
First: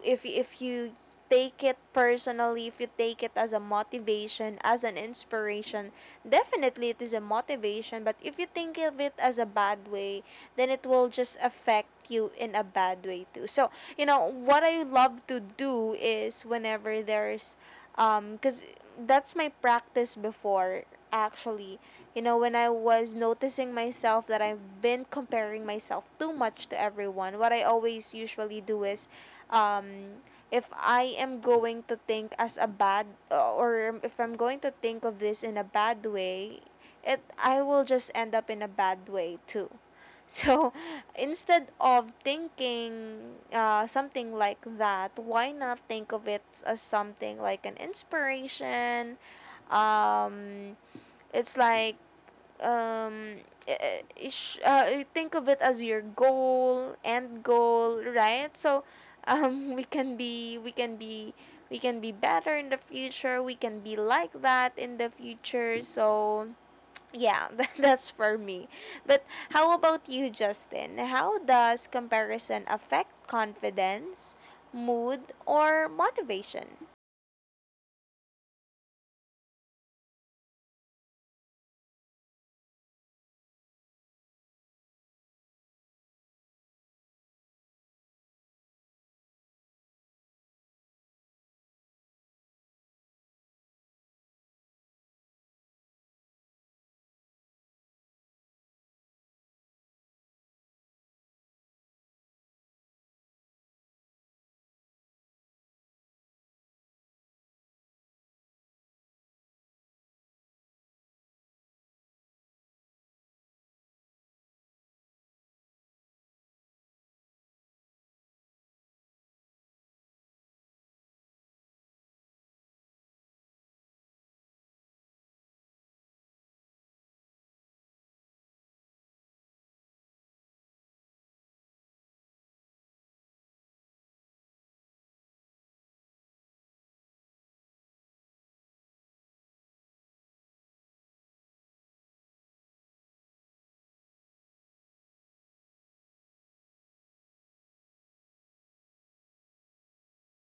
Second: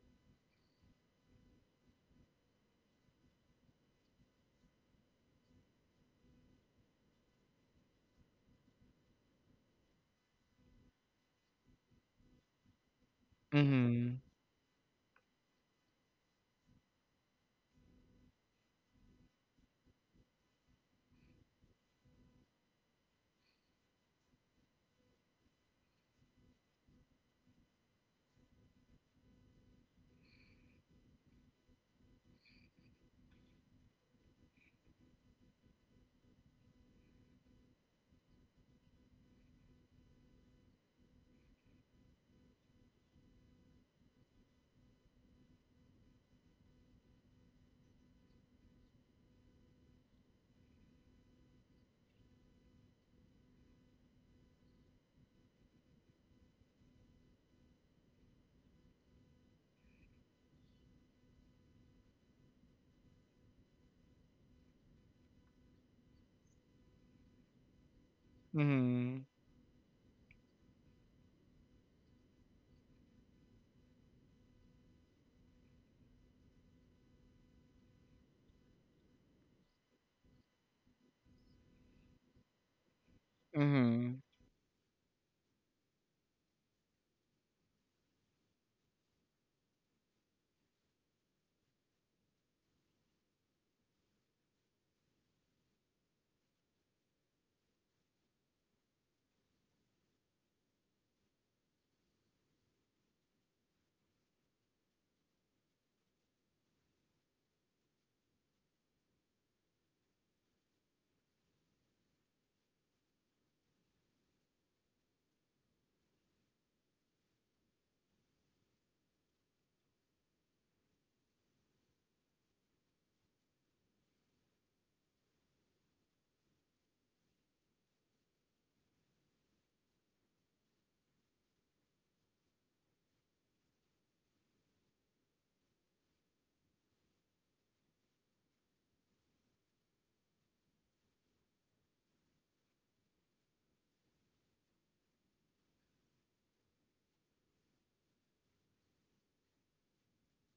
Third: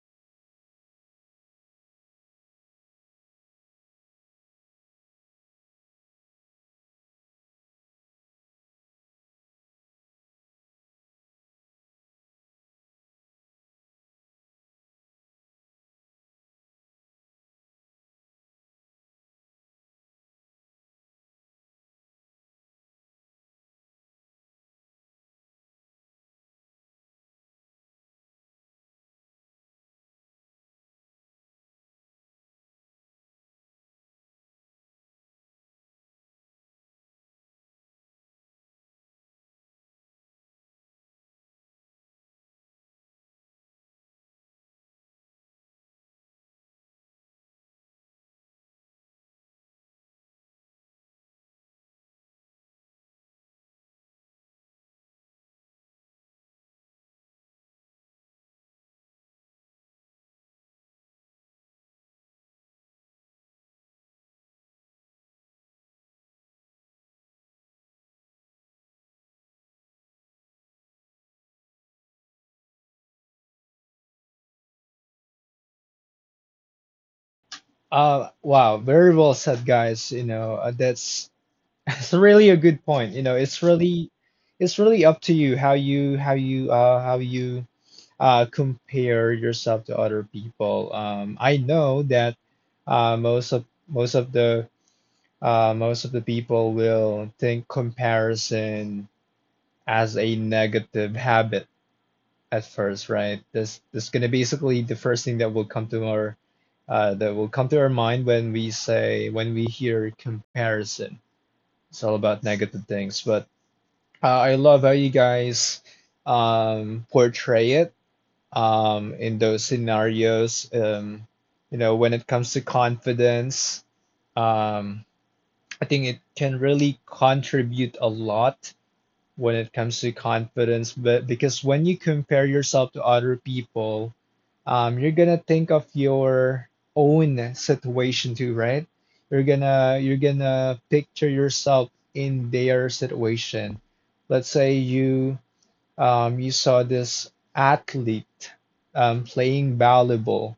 A: if you take it personally, if you take it as a motivation, as an inspiration, definitely it is a motivation. But if you think of it as a bad way, then it will just affect you in a bad way too. So, you
B: Mm-hmm.
A: know, what I love to do is whenever there's, because that's my practice before, actually. You know, when I was noticing myself that I've been comparing myself too much to everyone, what I always usually do is, um if I am going to think as a bad, or if I'm going to think of this in a bad way, it I will just end up in a bad way too. So instead of thinking something like that, why not think of it as something like an inspiration? Um, it's like, um think of it as your goal end goal, right? So we can be we can be we can be better in the future, we can be like that in the future. So yeah, that's for me.
B: Mhm.
A: But how about you, Justin? How does comparison affect confidence, mood, or motivation?
C: Wow, very well said, guys. You know, that's that's really a good point. You know,
B: Mhm.
C: it's really up to you how you compare yourself to other people. I know that uh, most of most of the most of the people will think comparison as a negative habit at first, right? This is gonna basically the first thing that will come to our that will come to our mind when we say when we hear comparison. It's all about negative things, but uh, I love how you guys portray it in those scenarios. You know, when it comes to confidence, um, I think it can really contribute a lot when it comes to confidence but because when you compare yourself to other people, you're gonna think of your own situation too, right? You're gonna picture yourself in their situation. Let's say you, you saw this athlete playing volleyball,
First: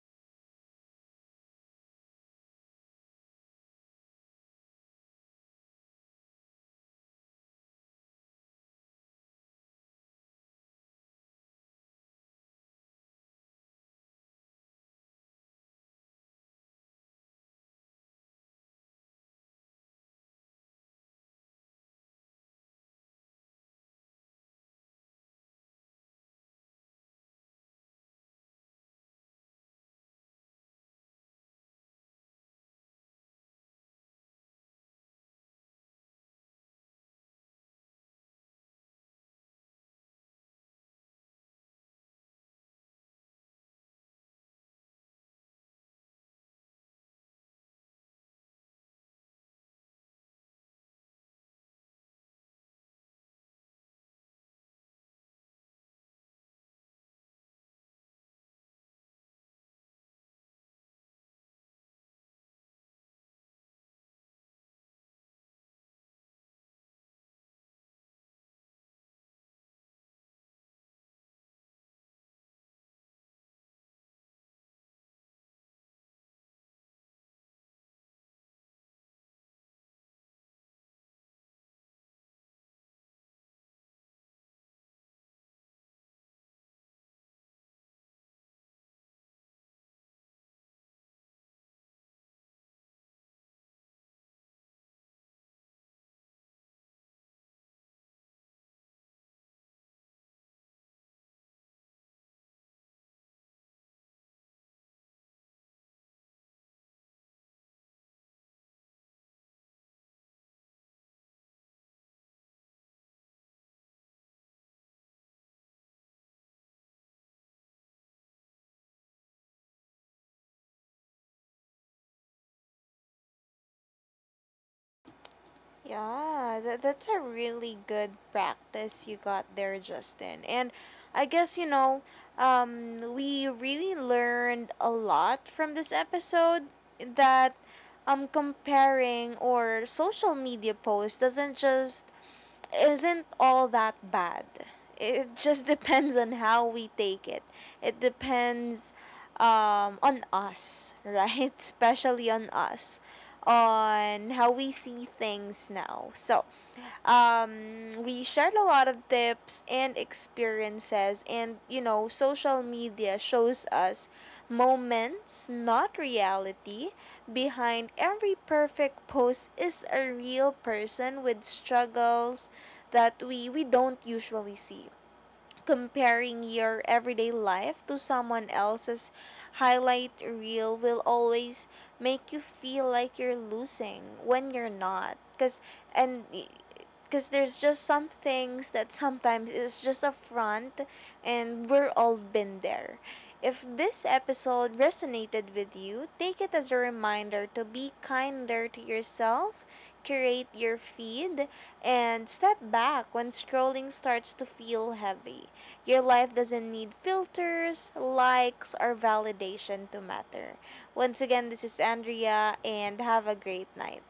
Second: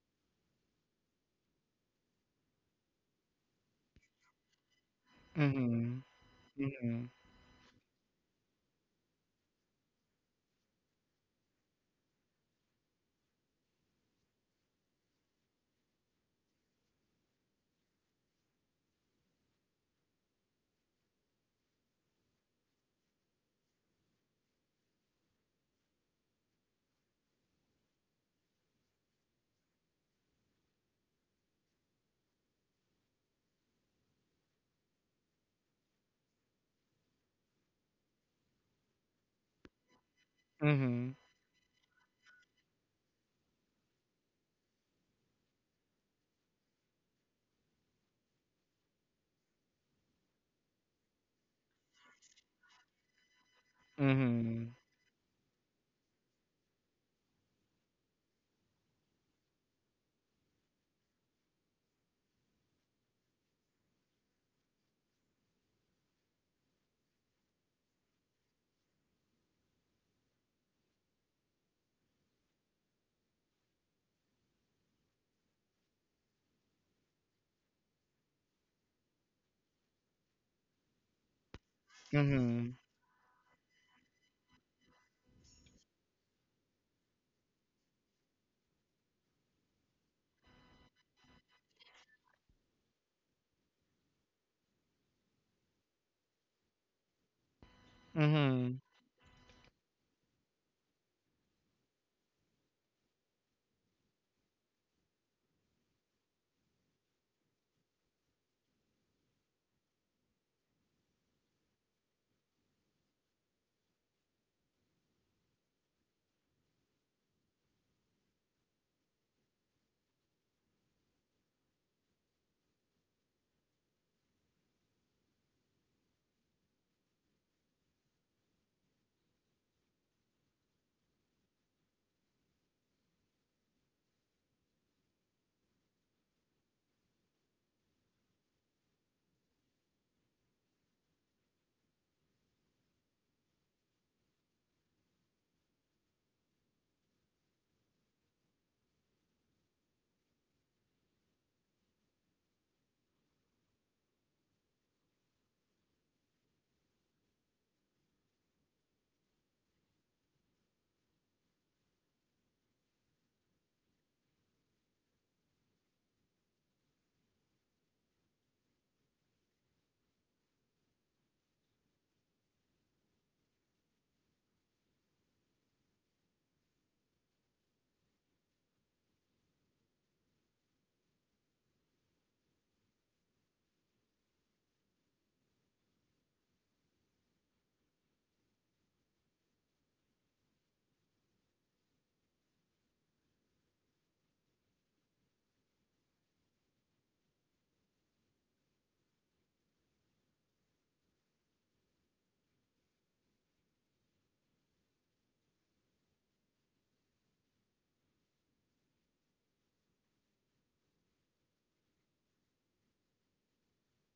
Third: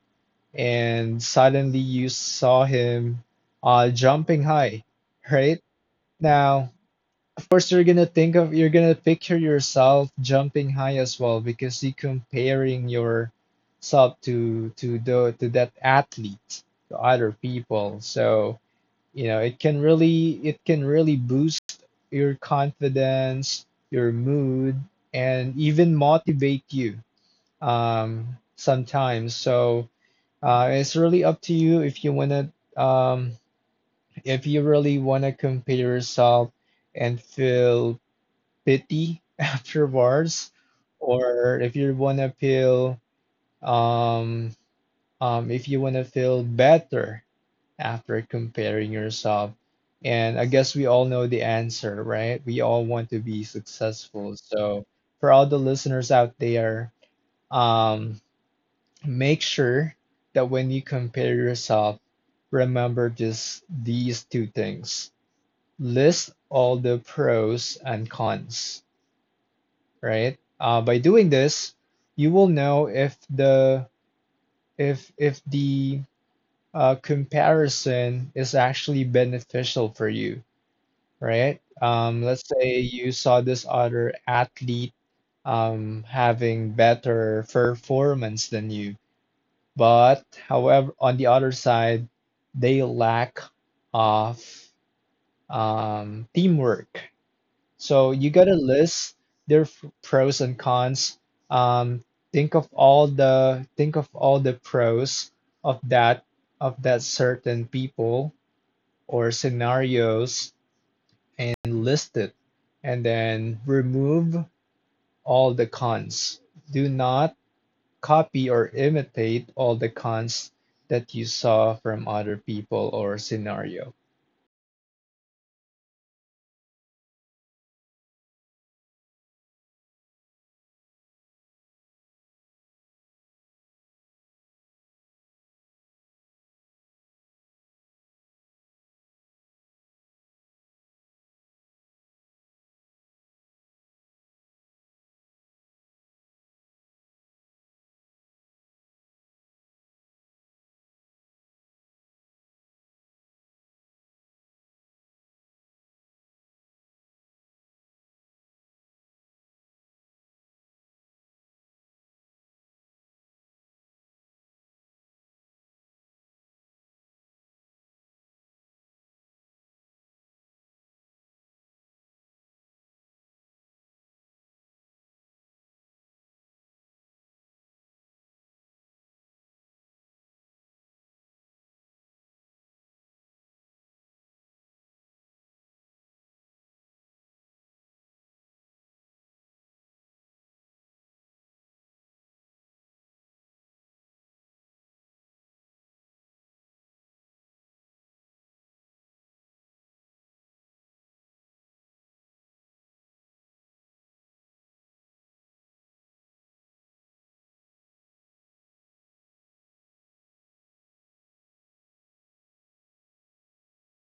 C: and suddenly you saw him jumping high, right?
B: Mhm.
C: Now,
B: Mhm.
C: course you're gonna think of, you're gonna picture yourself jumping high as well because you're comparing yourself to the to that athlete, to other people. So, you know, it can really boost your confidence, your mood, and even motivate you um sometimes. So it's really up to you if you wanna, um, if you really wanna compare yourself and feel pity afterwards,
B: Mhm.
C: or if you want to feel, um, if you want to feel better after comparing yourself. And I guess we all know the answer, right? We all want to be successful.
B: Mhm.
C: So for all the listeners out there, um, make sure that when you compare yourself, remember just these two things. List all the pros and cons, right? By doing this, you will know if the if the comparison is actually beneficial for you, right? Let's
B: Mhm.
C: say you saw this other athlete having better performance than you, but however, on the other side, they lack of teamwork. So you gotta
B: Mhm.
C: list their pros and cons. Um, think of all the think of all the pros of that of that certain people or scenarios, and list it, and then remove all the cons. Do not copy or imitate all the cons that you saw from other people or scenario.
A: Yeah, that's a really good practice you got there, Justin. And I guess, we really learned a lot from this episode, that, comparing or social media posts doesn't just isn't all that bad. It just depends on how we take it. It depends, on us, right? Especially on us, on how we see things now. So, we shared a lot of tips and experiences, and, you know, social media shows us moments, not reality. Behind every perfect post is a real person with struggles that we don't usually see. Comparing your everyday life to someone else's highlight reel will always make you feel like you're losing when you're not, cuz and because there's just some things that sometimes is just a front, and we're all been there. If this episode resonated with you, take it as a reminder to be kinder to yourself, curate your feed, and step back when scrolling starts to feel heavy. Your life doesn't need filters, likes, or validation to matter. Once again, this is Andrea, and have a great night.